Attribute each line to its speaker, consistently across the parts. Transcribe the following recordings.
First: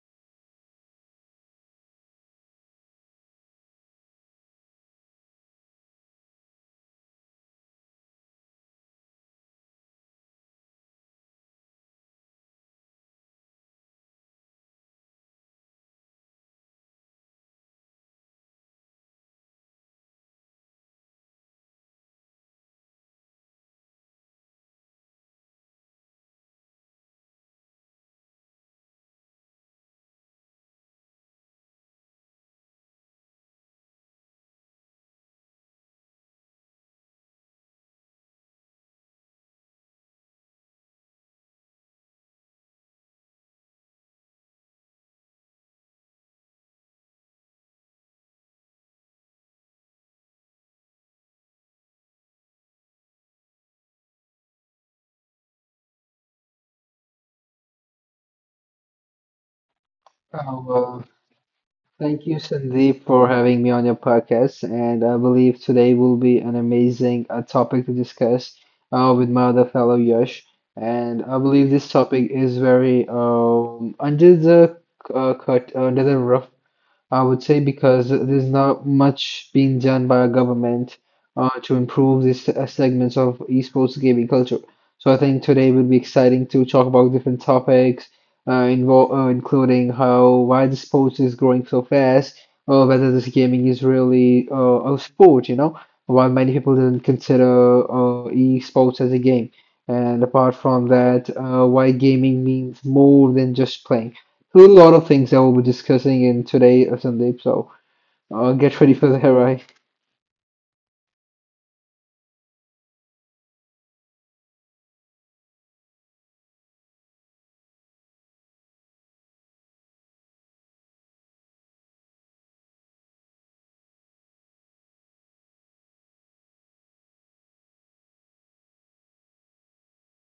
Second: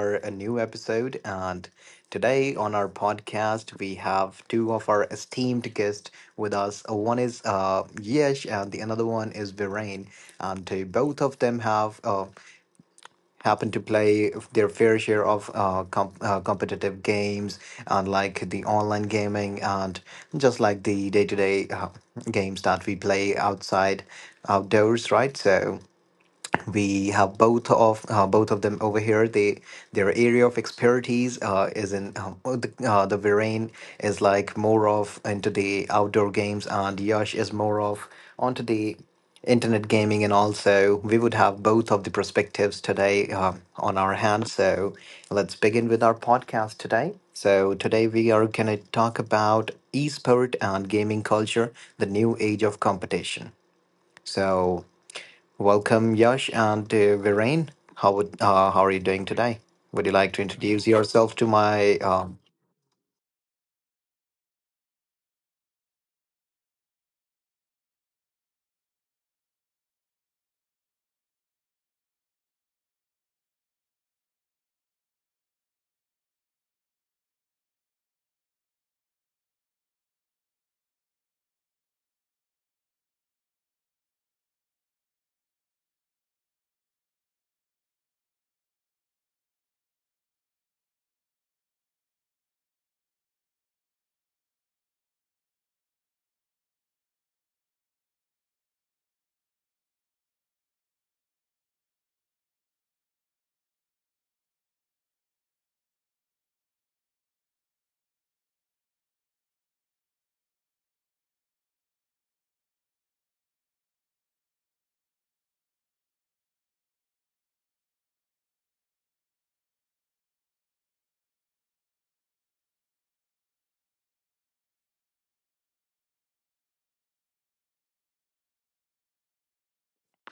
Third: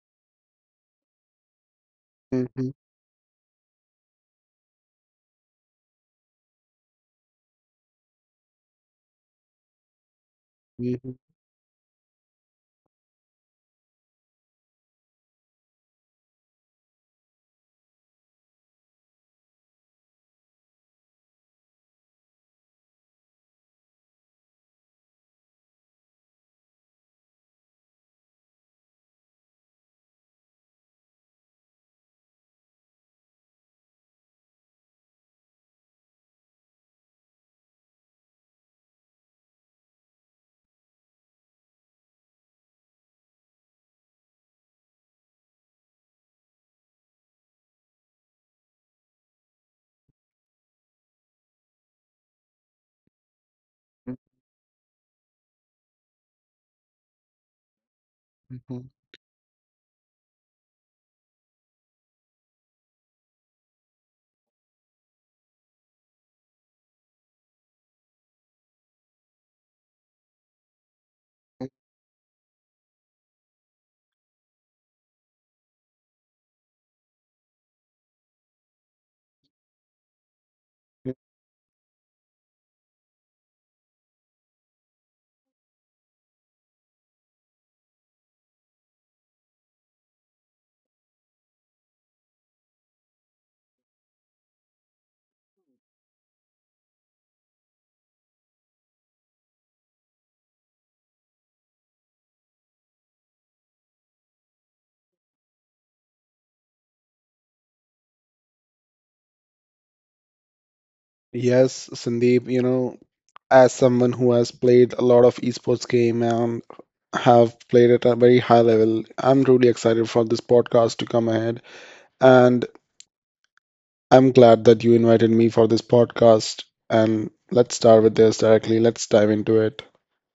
Speaker 1: our a new episode. And today
Speaker 2: Mhm,
Speaker 1: on our podcast, we have two of our esteemed guests with us. One is Yesh, and the another one is Viren. And
Speaker 2: mhm,
Speaker 1: both of them have happened to play their fair share of competitive games, and like the online gaming, and just like the day to day games that we play outside, outdoors, right? So we have both of them over here. They their area of expertise is in the Viren is like more of into the outdoor games, and Yash is more of onto the internet gaming. And also, we would have both of the perspectives today, on our hands. So let's begin with our podcast today. So today we are going to talk about esport and gaming culture, the new age of competition.
Speaker 2: mhm,
Speaker 1: So welcome, Yash and Viren. How
Speaker 2: mhm,
Speaker 1: are you doing today? Would you like to
Speaker 3: Oh,
Speaker 1: introduce
Speaker 3: well,
Speaker 1: yourself to my?
Speaker 3: thank you, Sandeep, for having me on your podcast. And I believe today will be an amazing topic to discuss with my other fellow Yash. And I
Speaker 2: mhm.
Speaker 3: believe this topic is very under the under the rough, I would say, because there's not much being done by our government to improve these segments of esports gaming culture. So I think today will be exciting to talk about different topics, invo including how why the sports is growing so fast, or whether this gaming is really a sport, you know, while many people didn't consider esports as a game. And apart from that, why gaming means more than just playing a lot of things that we'll be discussing in today, Sandeep. So get ready for that, right?
Speaker 2: Yes, Sandeep, you know, as someone who has played a lot of esports game and have played at a very high level, I'm really excited for this podcast to come ahead. And I'm glad that you invited me for this podcast. And let's start with this directly. Let's dive into it.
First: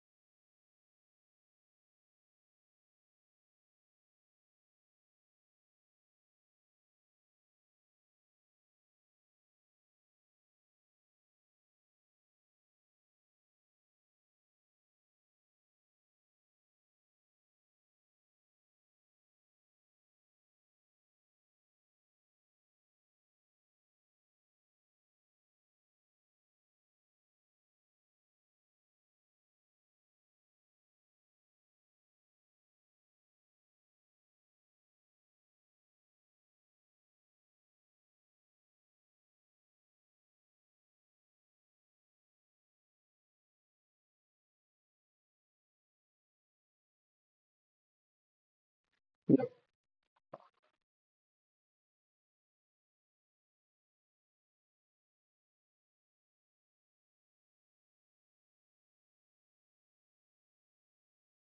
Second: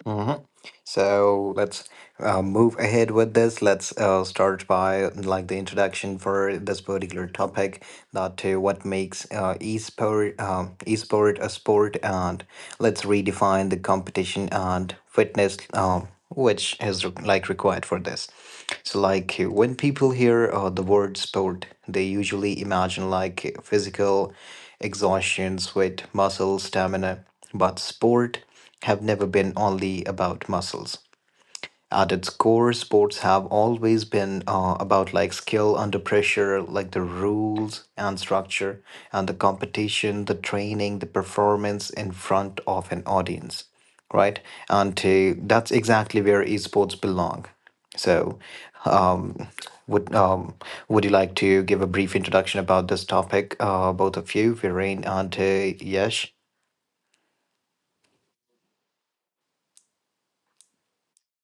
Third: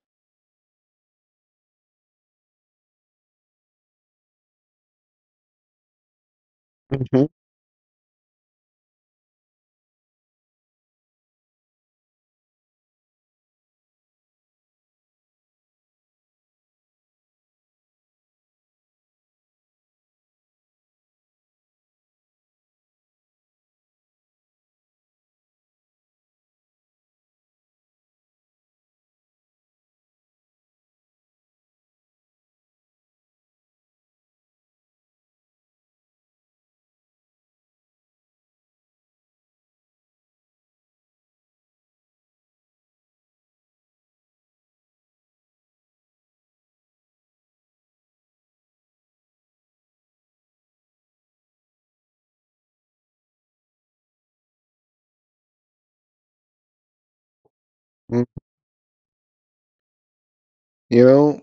Speaker 1: mhm. So let's move ahead with this. Let's start by like the introduction for this particular
Speaker 2: hmm
Speaker 1: topic, that what makes e sport a sport, and let's redefine the competition and fitness, which is like required for this. So, like when people hear the word sport, they usually imagine like physical exhaustion, sweat, muscle, stamina, but sport have never been only about muscles. At its core, sports have always been about like skill under pressure, like the rules and structure, and the competition, the training, the performance in front of an audience, right? And that's exactly where esports belong. So, would um, would you like to give a brief introduction about this topic, both of you, Viren and Yesh?
Speaker 2: You know,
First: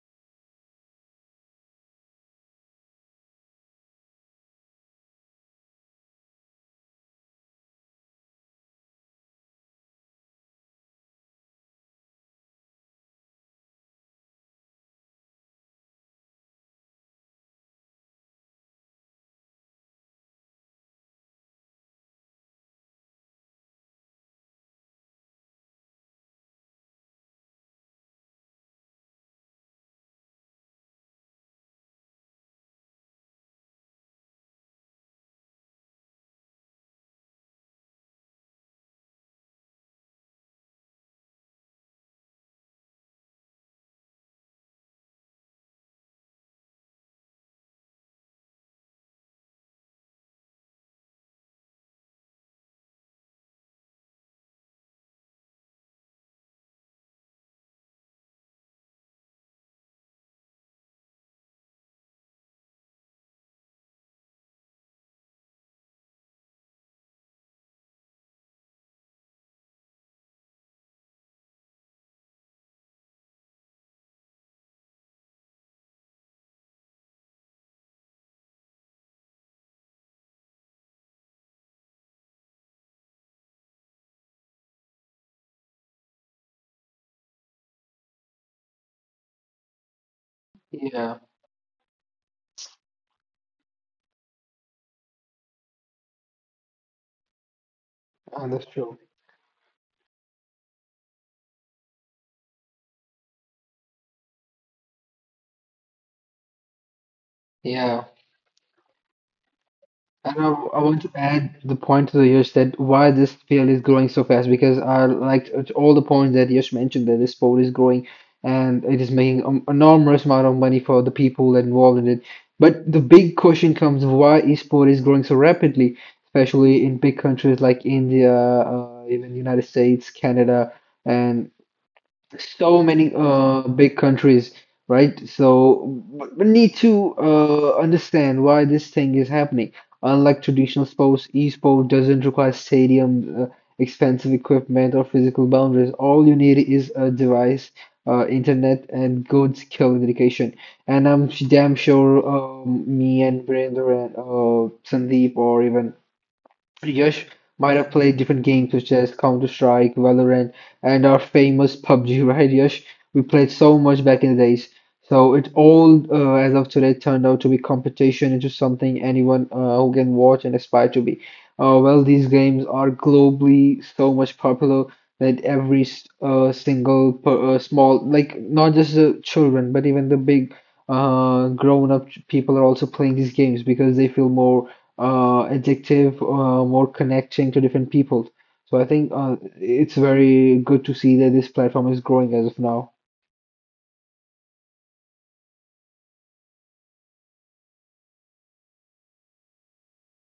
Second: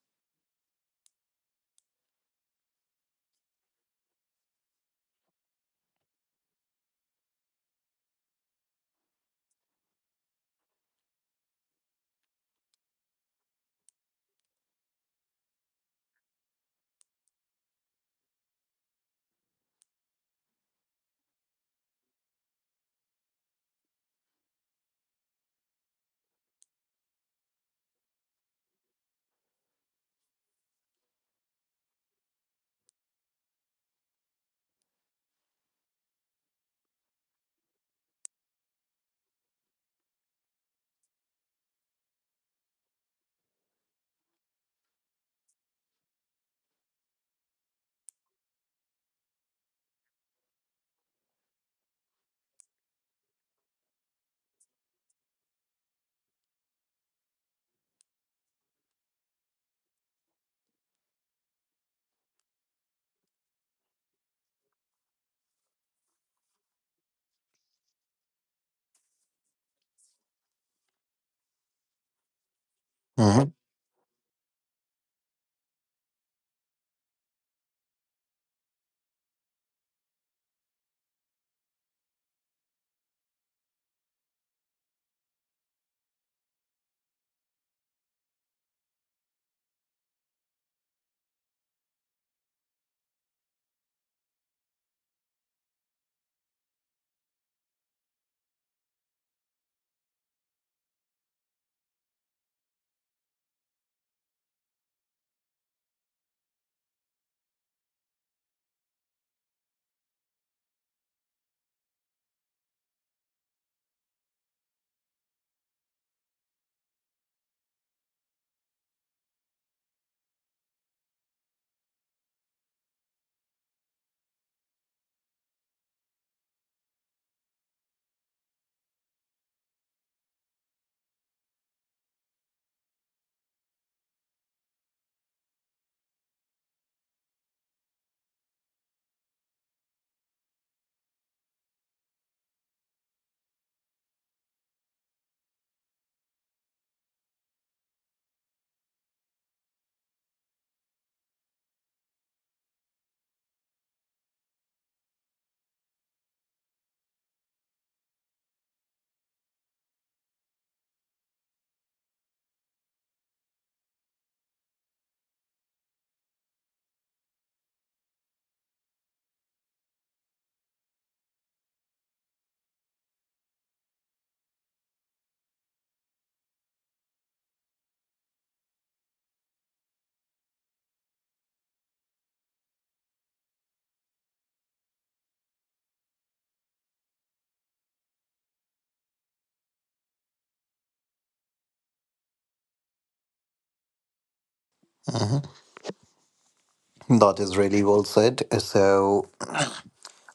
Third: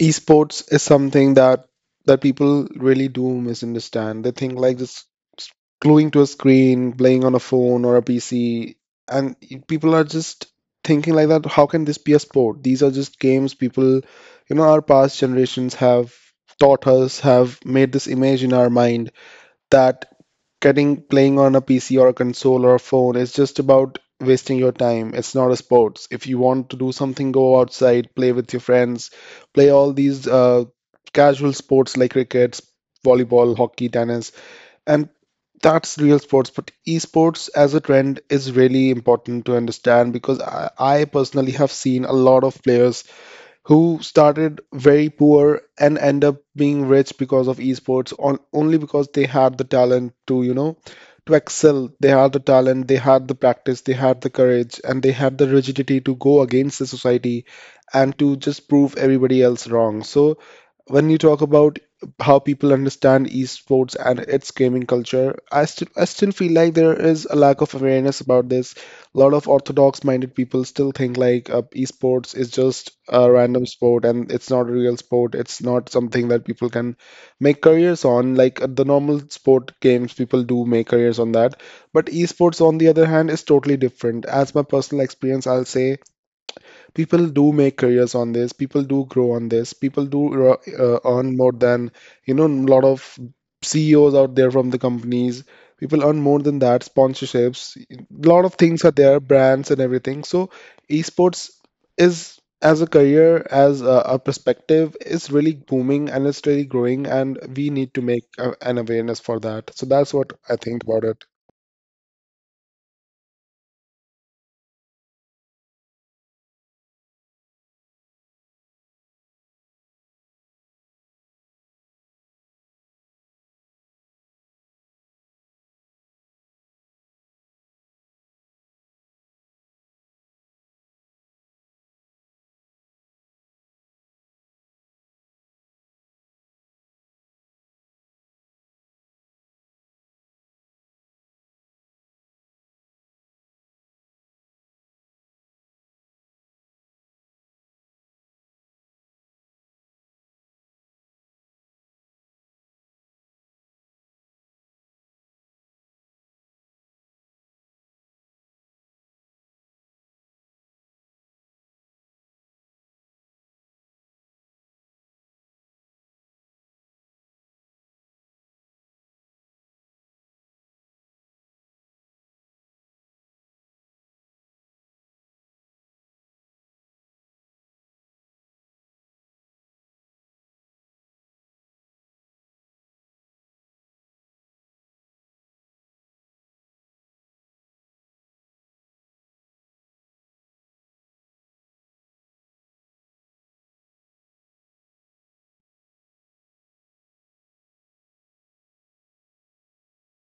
Speaker 2: esports is something that people really do misunderstand. They think like just s- gluing to a screen, playing on a phone or a PC, and people are just thinking like that. How can this be a sport? These are just games. People, you know, our past generations have taught us, have made this image in our mind that getting playing on a PC or a console or a phone is just about wasting your time. It's not a sports. If you want to do something, go outside, play with your friends, play all these casual sports like cricket, volleyball, hockey, tennis, and that's real sports. But esports as a trend is really important to understand because I personally have seen a lot of players who started very poor and end up being rich because of esports on only because they had the talent to, you know, to excel. They had the talent, they had the practice, they had the courage, and they had the rigidity to go against the society and to just prove everybody else wrong. So when you talk about how people understand esports and its gaming culture, I still feel like there is a lack of awareness about this. A lot of orthodox minded people still think like esports is just a
Speaker 1: Mhm.
Speaker 2: random sport and it's not a real sport. It's not something that people can make careers on. Like the normal sport games, people do make careers on that. But esports, on the other hand, is totally different. As my personal experience, I'll say people do make careers on this. People do grow on this. People do
Speaker 3: Yeah,
Speaker 2: earn more than, you know, a lot of CEOs out there from the companies. People earn more than that. Sponsorships, a lot of
Speaker 3: that's
Speaker 2: things are
Speaker 3: true.
Speaker 2: there, brands and everything. So, esports is as a career, as a perspective, is really booming and it's really growing, and we need to
Speaker 3: Yeah,
Speaker 2: make an awareness for that. So that's what
Speaker 3: and I,
Speaker 2: I
Speaker 3: I
Speaker 2: think
Speaker 3: want
Speaker 2: about
Speaker 3: to
Speaker 2: it.
Speaker 3: add the point to the Yash that why this field is growing so fast, because I liked it- all the points that Yash mentioned, that this sport is growing and it is making an enormous amount of money for the people involved in it. But the big question comes: why esport is growing so rapidly, especially in big countries like India, even United States, Canada, and so many big countries, right? So we need to understand why this thing is happening. Unlike traditional sports, esports doesn't require stadium, expensive equipment, or physical boundaries. All you need is a device, internet, and good skill and dedication. And I'm damn sure me and Brandon, and Sandeep, or even Yash might have played different games such as Counter-Strike, Valorant, and our famous PUBG, right, Yash? We played so much back in the days. So it all, as of today, turned out to be competition into something anyone who can watch and aspire to be. Well, these games are globally so much popular that every single small, like not just the children, but even the big grown-up people are also playing these games, because they feel more adjective more connecting to different people. So I think it's very good to see that this platform is growing as of now.
Speaker 1: That is really well said. So,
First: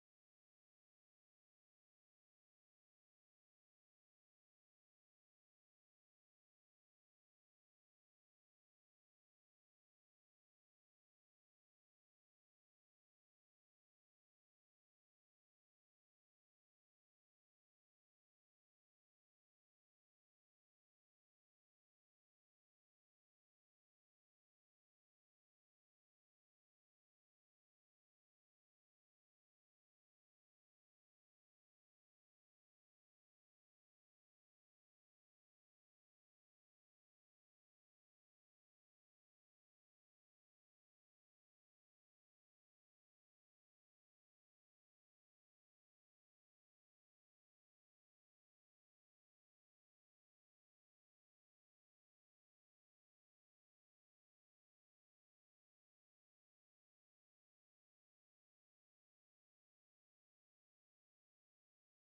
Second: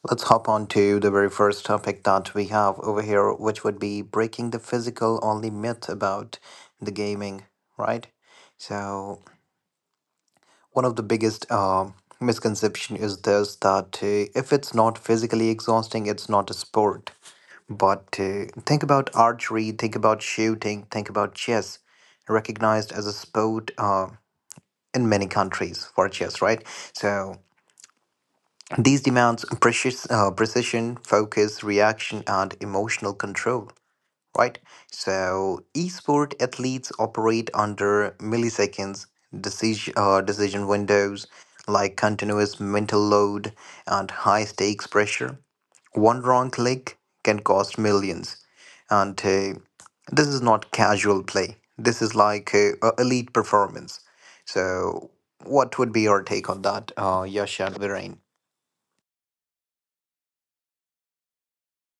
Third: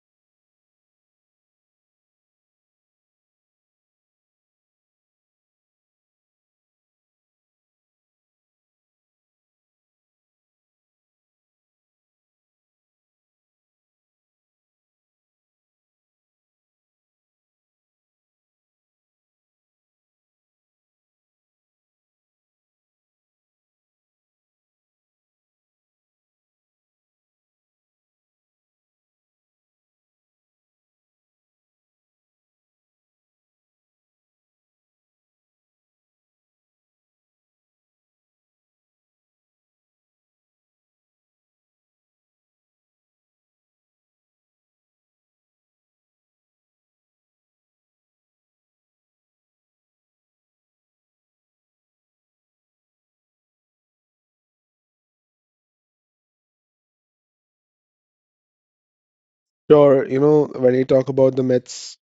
Speaker 1: let's hop on to the very first topic that we have over here, which would be breaking the physical only myth about the gaming, right? So, one of the biggest misconception is this, that if it's not physically exhausting, it's not a sport. But think about archery, think about shooting, think about chess, recognized as a sport in many countries for chess, right? So, these demands precision, focus, reaction, and emotional control, right? So, esport athletes operate under milliseconds decision windows, like continuous mental load and high stakes pressure. One wrong click can cost millions. And this is not casual play, this is like elite performance. So, what would be your take on that, Yash and Virain?
Speaker 2: Sure, you know, when you talk about the myths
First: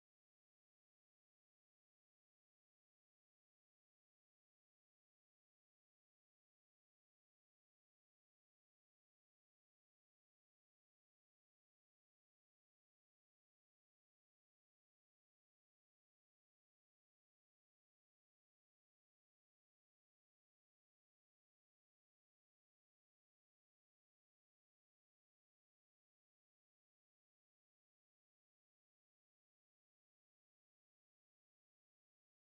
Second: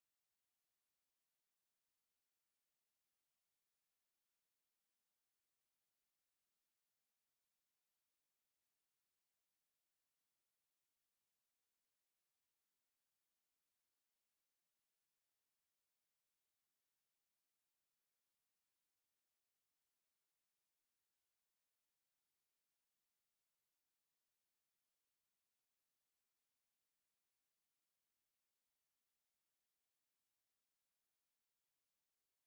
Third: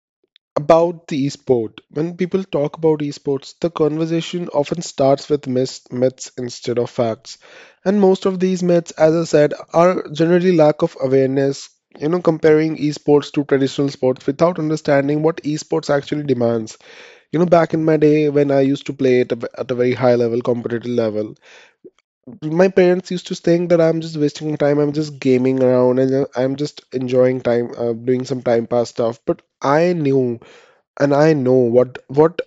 Speaker 2: about the esport. When people talk about esports, the conversation often starts with myths, myths instead of facts. And most of these myths, as I said, are generally lack of awareness, you know, comparing esports to traditional sports without understanding what esports actually demands. You know, back in my day when I used to play it at a very high level, competitive level, my parents used to think that I'm just wasting my time, I'm just gaming around and I'm just enjoying time, doing some time pass stuff. But I knew and I know what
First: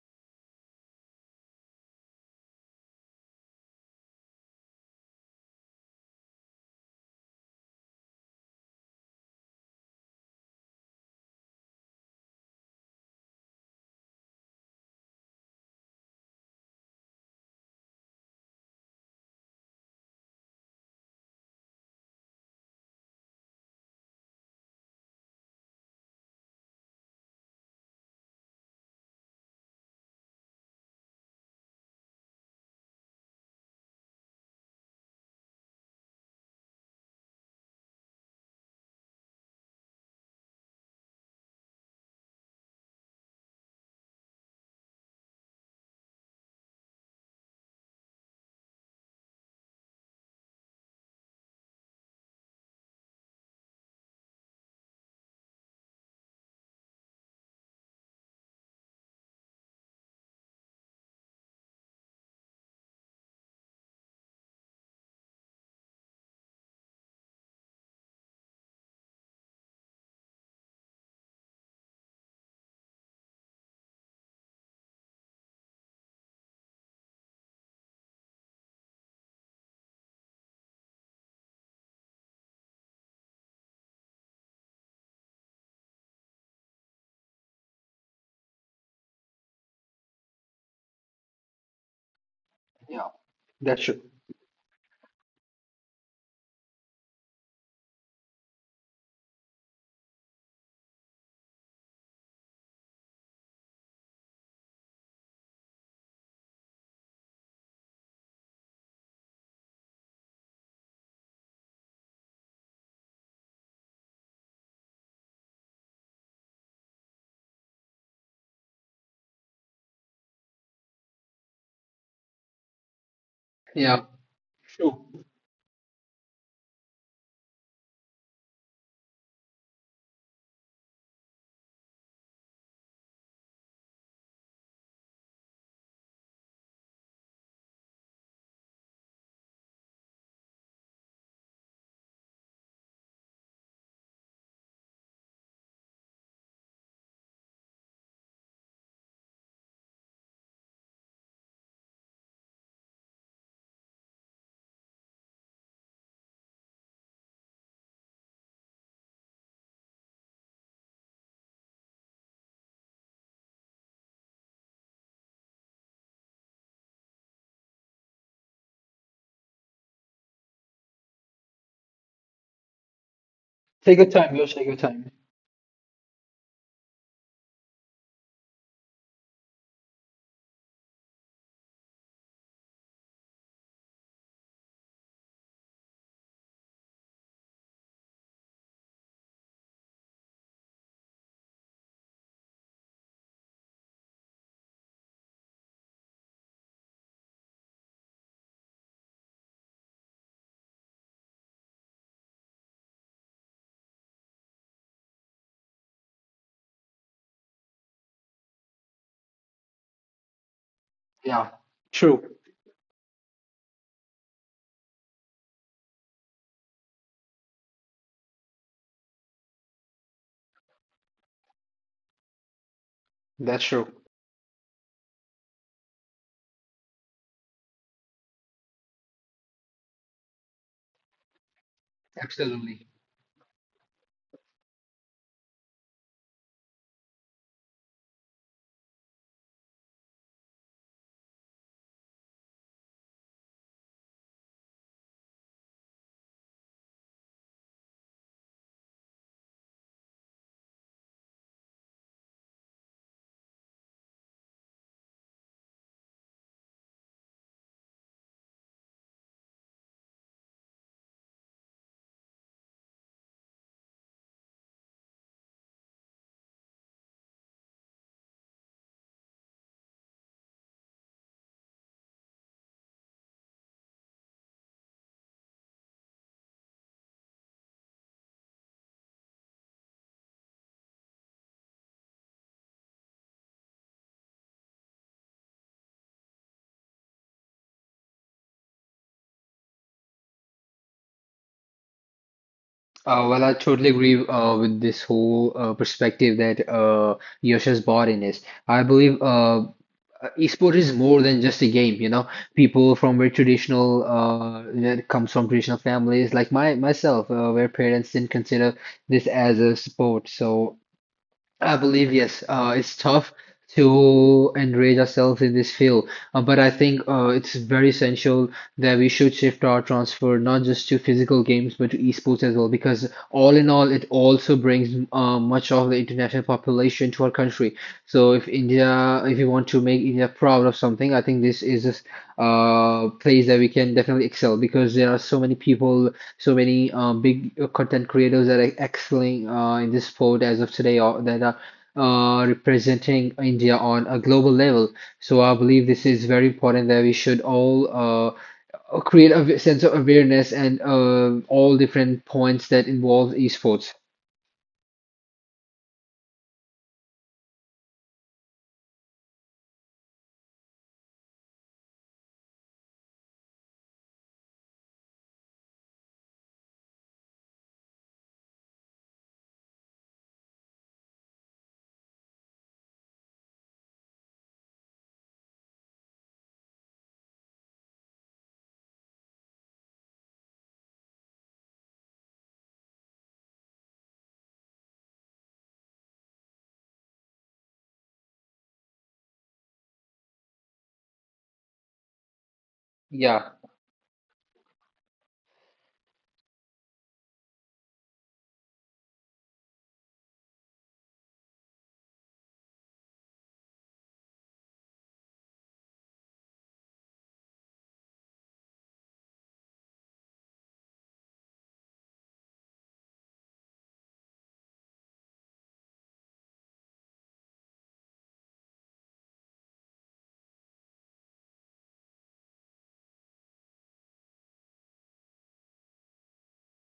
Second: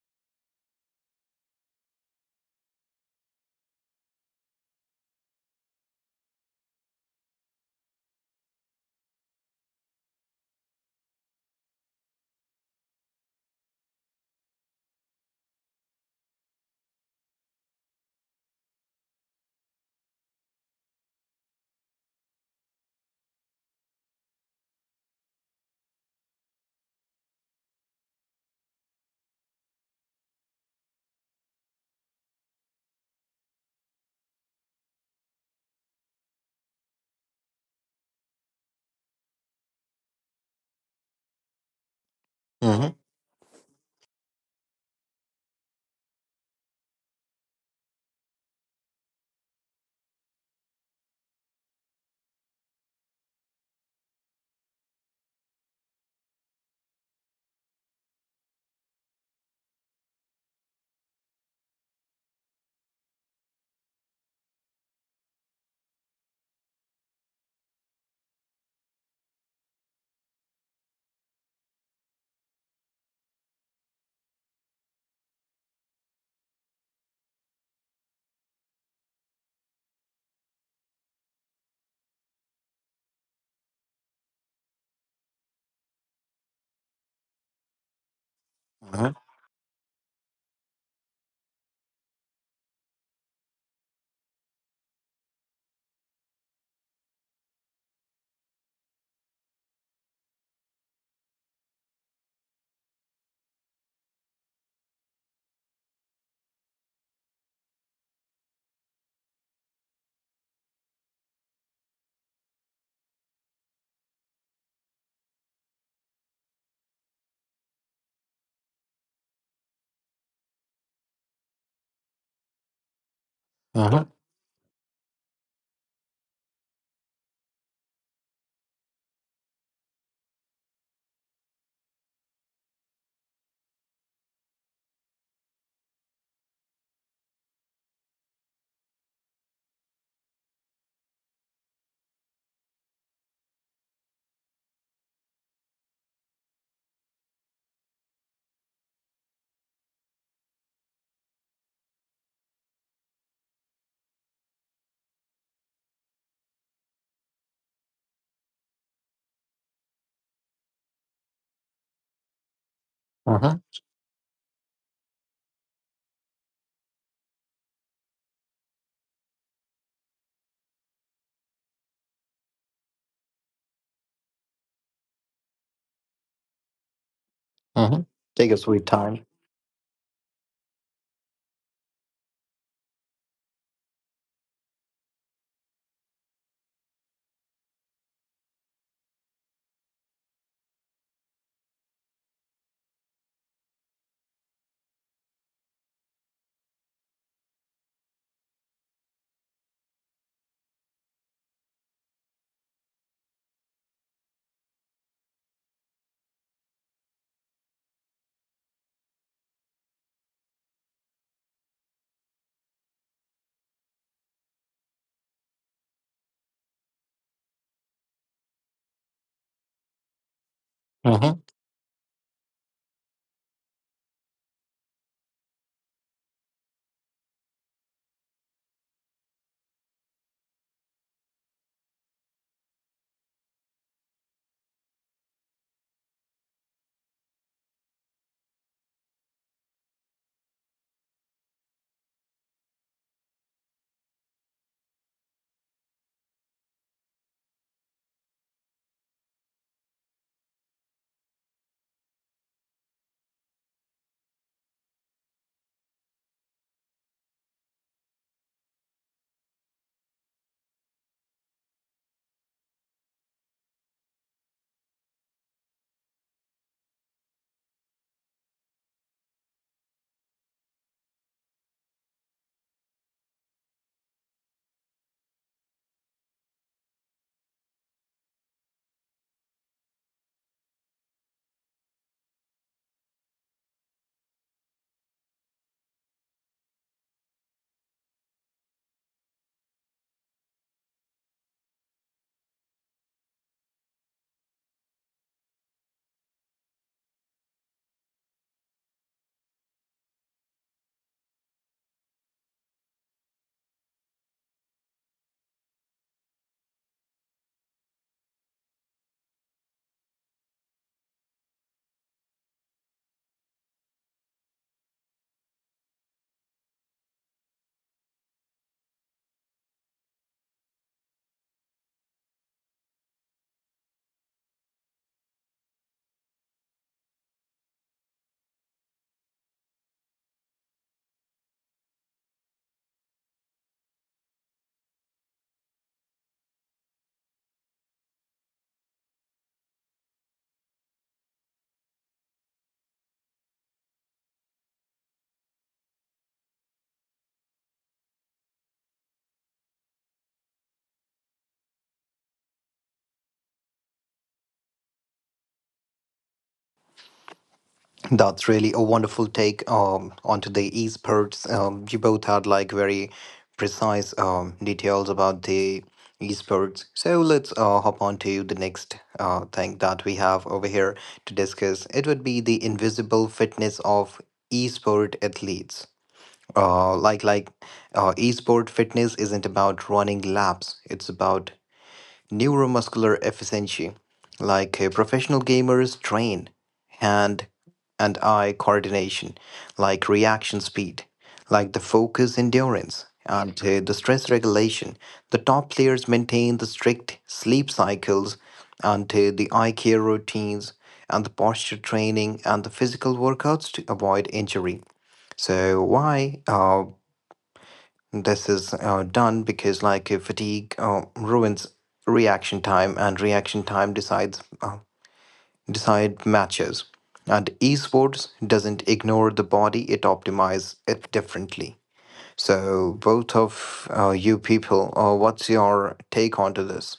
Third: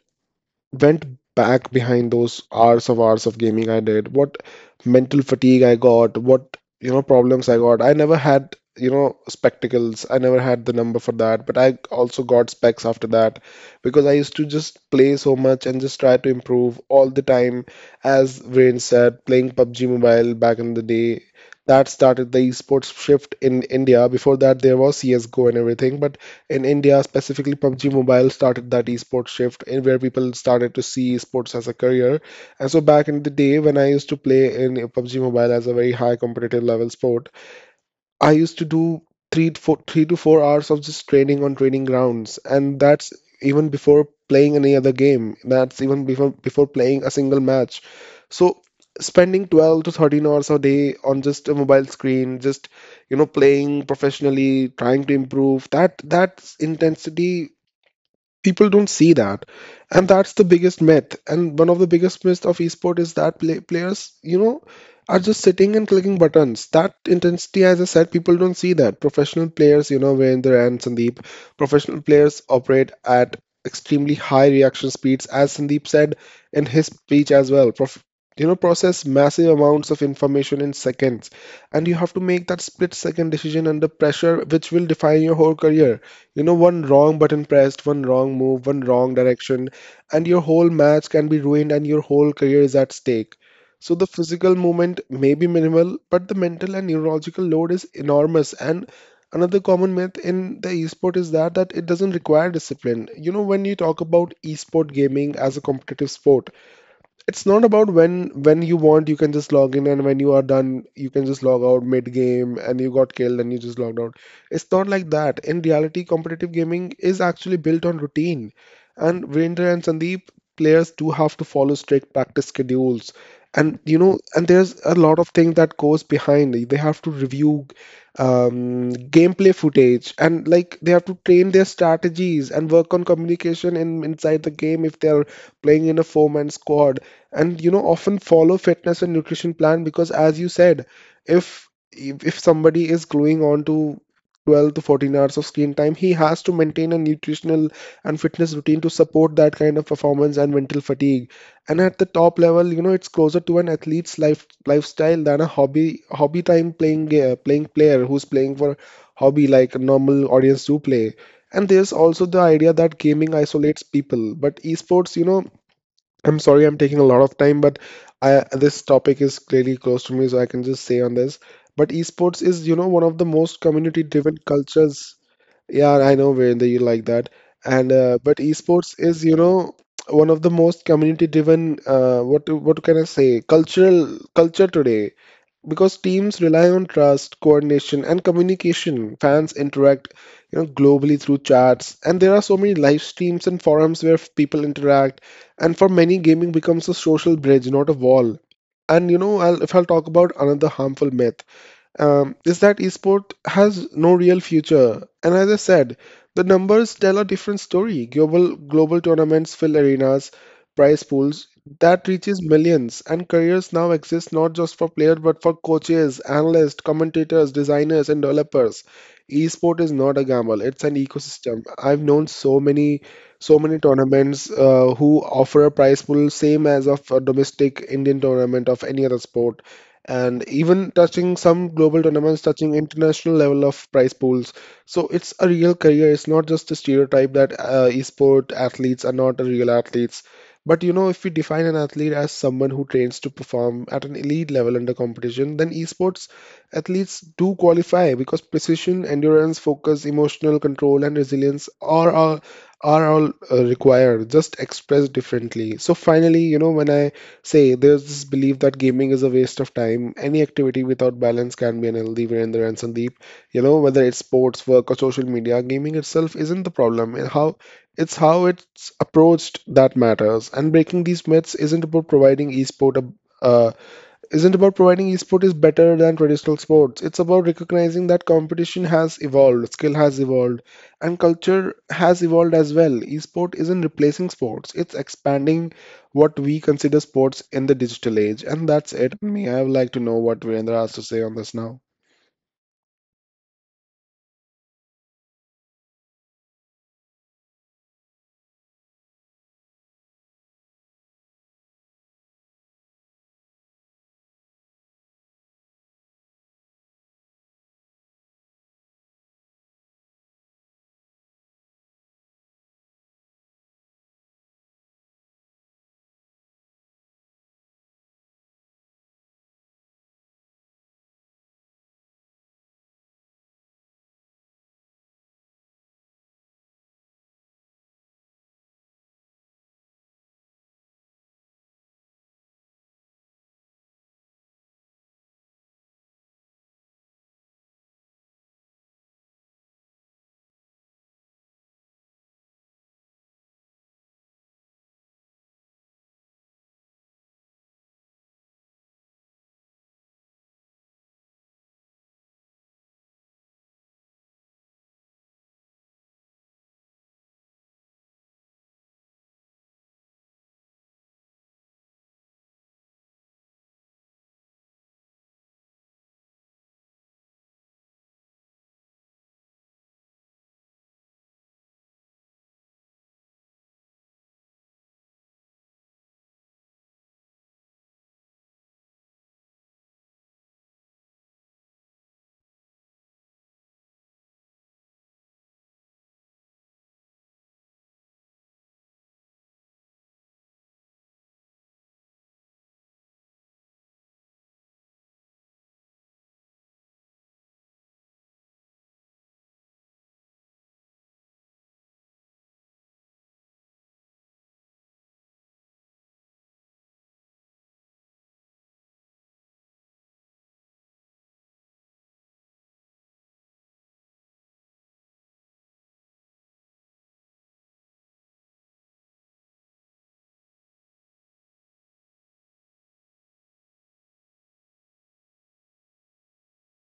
Speaker 2: went back behind those hours of gaming I did, what mental fatigue I got, what you know problems I got. I never had you know spectacles. I never had the number for that, but I also got specs after that because I used to just play so much and just try to improve all the time. As Rain said, playing PUBG Mobile back in the day. That started the esports shift in India. Before that, there was CS:GO and everything, but in India, specifically PUBG Mobile started that esports shift and where people started to see esports as a career. And so back in the day when I used to play in PUBG Mobile as a very high competitive level sport, I used to do three to four hours of just training on training grounds, and that's even before playing any other game. That's even before playing a single match. So spending 12 to 13 hours a day on just a mobile screen, just you know playing professionally, trying to improve, that intensity people don't see that, and that's the biggest myth. And one of the biggest myths of esport is that players, you know, are just sitting and clicking buttons. That intensity, as I said, people don't see that. Professional players, you know, Virender and Sandeep, professional players operate at extremely high reaction speeds. As Sandeep said in his speech as well, you know, process massive amounts of information in seconds, and you have to make that split second decision under pressure which will define your whole career. You know, one wrong button pressed, one wrong move, one
Speaker 1: Uh-huh.
Speaker 2: wrong direction, and your whole match can be ruined and your whole career is at
Speaker 3: Yeah,
Speaker 2: stake.
Speaker 3: that's
Speaker 2: So
Speaker 3: true.
Speaker 2: the physical movement may be minimal, but the mental and neurological load is enormous. And another common myth in the esport is that it doesn't require discipline. You know, when you talk about esport gaming as a competitive sport, it's not about when you want you can just log in and when you are done you can just log out mid game and you got killed and you just logged out. It's not like that. In reality, competitive gaming is actually built on routine, and Virender and Sandeep, players do have to follow strict practice schedules, and you
Speaker 3: Yeah,
Speaker 1: Uh-huh.
Speaker 2: know, and there's a lot
Speaker 3: true.
Speaker 2: of things that goes behind. They have to review gameplay footage, and like they have to train their strategies and work on communication in inside the game if they're playing in a four-man squad, and you know often follow fitness and nutrition plan because as you said, if if somebody is gluing on to 12 to 14 hours of screen time, he has to maintain a nutritional and fitness routine to support that kind of performance and mental fatigue. And at the top level, you know, it's closer to an athlete's lifestyle than a hobby time playing playing player who's playing for hobby like a normal audience do play. And there's also the idea that gaming
Speaker 1: Uh-huh.
Speaker 2: isolates people, but esports, you know, I'm sorry I'm taking a lot of time, but I, this topic is clearly close to me, so I can just say on this. But esports is, you know, one of the most
Speaker 3: Take your
Speaker 2: community-driven
Speaker 3: time, you take your time.
Speaker 2: cultures. Yeah, I know Virender, you like that. And
Speaker 1: Uh-huh.
Speaker 2: but
Speaker 1: Take a sweet
Speaker 2: esports is,
Speaker 1: time.
Speaker 2: you know, one of the most community-driven. What can I say? Cultural culture today because teams rely on trust, coordination, and communication. Fans interact, you know, globally through chats, and there are so many live streams and forums where people interact. And for many, gaming becomes a social bridge, not a wall. And you know, if I'll talk about another harmful myth, is that esport has no real future. And as I said, the numbers tell a different story. Global tournaments fill arenas, prize pools
Speaker 3: Yeah,
Speaker 2: that
Speaker 3: true.
Speaker 2: reaches millions, and careers now exist not just for players but for coaches, analysts, commentators, designers, and developers. Esport is not a gamble; it's an
Speaker 1: Uh-huh.
Speaker 2: ecosystem. I've known so many, so
Speaker 3: That's
Speaker 2: many
Speaker 3: true.
Speaker 2: tournaments who offer a prize pool same as of a domestic Indian tournament of any other sport, and even touching some global tournaments, touching
Speaker 3: Absolutely.
Speaker 2: international level of prize pools. So it's a real career. It's not just a stereotype that esport athletes are not real athletes. But you know, if we define an athlete as someone who trains to perform at an elite level under competition, then esports athletes do qualify because precision, endurance, focus, emotional control, and resilience are all required, just expressed differently. So finally, you know, when I say, there's this belief that gaming is a waste of time. Any activity without balance can be unhealthy, Virender and Sandeep. You know, whether it's sports, work, or social media, gaming itself isn't the problem. And how it's approached that matters. And breaking these myths isn't about a, uh, isn't about providing esport is better than traditional sports. It's about recognizing that competition has evolved, skill has evolved, and culture has evolved as well. Esport isn't replacing sports, it's expanding what we consider sports in the digital age. And that's it. Me, I would like to know what Virendra has to say on this now.
Speaker 3: Well, I totally agree with this whole perspective that Yash has brought in is. I believe esport is more than just a game, you know. People from very traditional, that comes from traditional families, like my myself, where parents didn't consider this as a sport. So I believe yes. It's tough to enrage ourselves in this field, but I think it's very essential that we should shift our transfer not just to physical games but to esports as well, because all in all, it also brings much of the international population to our country. So if India, if you want to make India proud of something, I think this is a place that we can definitely excel, because there are so many people, so many big content creators that are excelling in this sport as of today, or that are representing India on a global level. So I believe this is very important that we should all create a sense of awareness and all different points that involve esports.
Speaker 1: That's really a wonderful take, onto the esports. You both had like very precise details about the esports. So let's hop on to the next thing that we have over here to discuss. It would be the invisible fitness of esport athletes. Uh, like like esport fitness isn't about running laps. It's about neuromuscular efficiency, like professional gamers train hand and eye coordination, like reaction speed, like the focus endurance,
Speaker 3: Yeah.
Speaker 1: and the stress regulation. The top players maintain the strict sleep cycles and the eye care routines and the posture training and the physical workouts to avoid injury. So why? This is done because, like, fatigue ruins reaction time, and reaction time decide matches. And esports doesn't ignore the body; it optimizes it differently. So, both of you people, what's your take onto this?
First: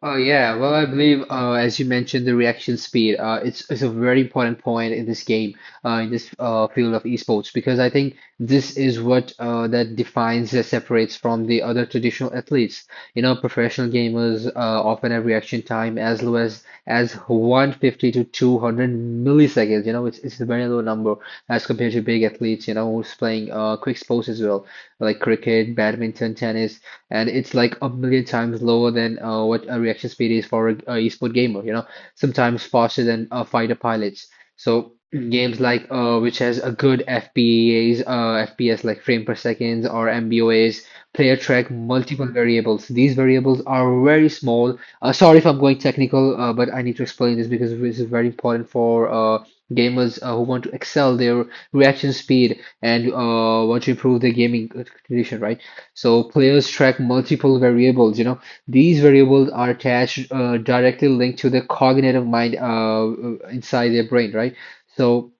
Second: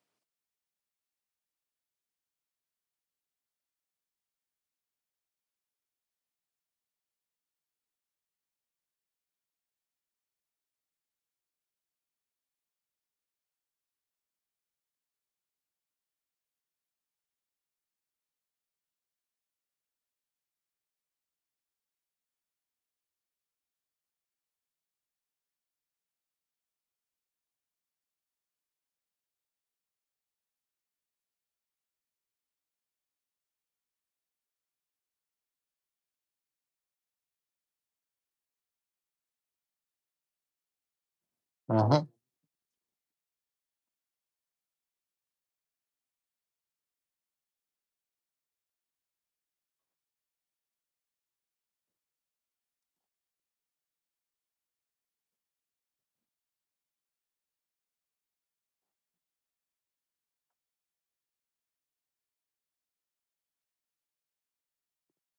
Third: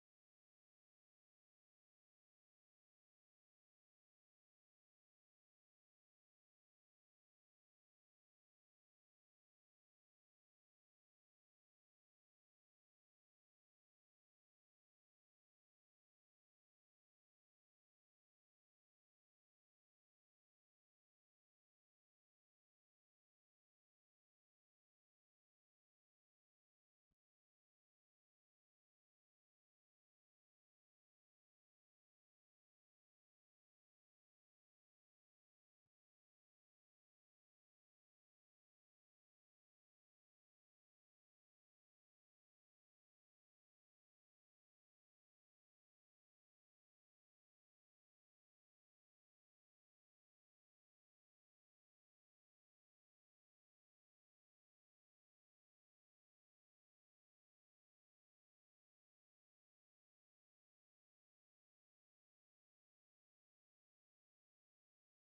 Speaker 3: Oh yeah, well, I believe as you mentioned the reaction speed, it's a very important point in this game, in this field of esports, because I think this is what that defines, that separates from the other traditional athletes. You know, professional gamers often have reaction time as low as 150 to 200 milliseconds. You know, it's a very low number as compared to big athletes, you know, who's playing quick sports as well like cricket, badminton, tennis, and it's like a million times lower than what a reaction speed is for a esport gamer, you know, sometimes faster than fighter pilots. So games like, which has a good FPS, like frame per seconds or MBOAs, player track
Speaker 1: Mm-hmm,
Speaker 3: multiple variables. These variables are very small. Sorry if I'm going technical, but I need to explain this because this is very important for gamers who want to excel their reaction speed and want to improve their gaming condition, right? So players track multiple variables. You know, these variables are attached, directly linked to the cognitive mind inside their brain, right? So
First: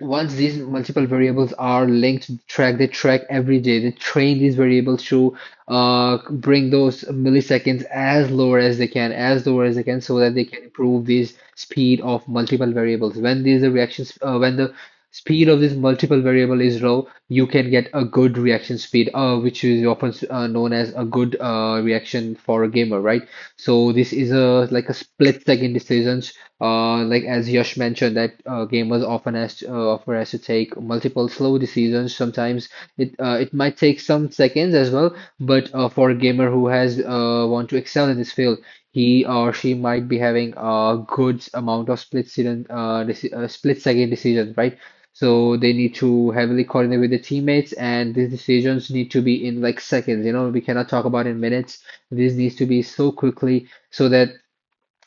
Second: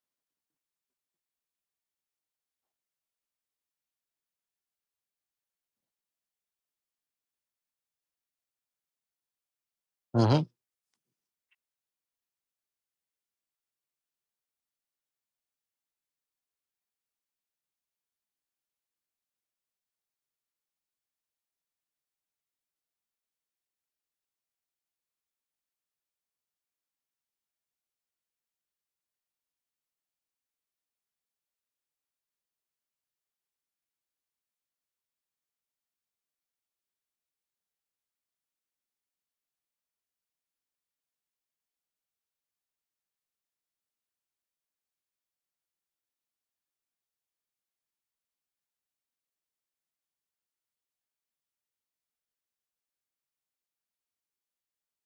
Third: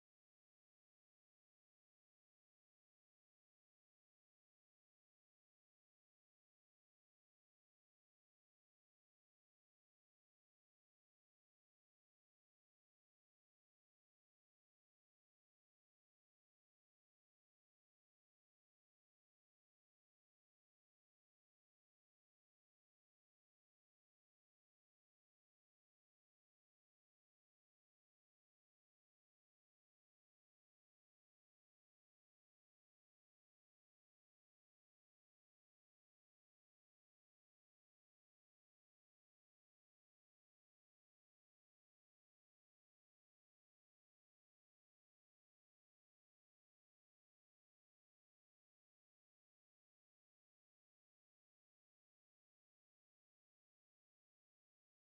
Speaker 3: once these multiple variables are linked to the track, they track every day. They train these variables to bring those milliseconds as lower as they can, as lower as they can, so that
Speaker 1: mm-hmm,
Speaker 3: they can improve these speed of multiple variables. When these are reactions, when the speed of this multiple variable is low, you can get a good reaction speed, which is often known as a good reaction for a gamer, right? So this is a like a split second decisions. Like as Yash mentioned, that gamers often often has to take multiple slow decisions. Sometimes it might take some seconds as well, but for a gamer who has want to excel in this field, he or she might be having a good amount of split second, split second decisions, right? So they need to heavily coordinate with the teammates, and these decisions need to be in like seconds. You know, we cannot talk about in minutes. This needs to be so quickly so that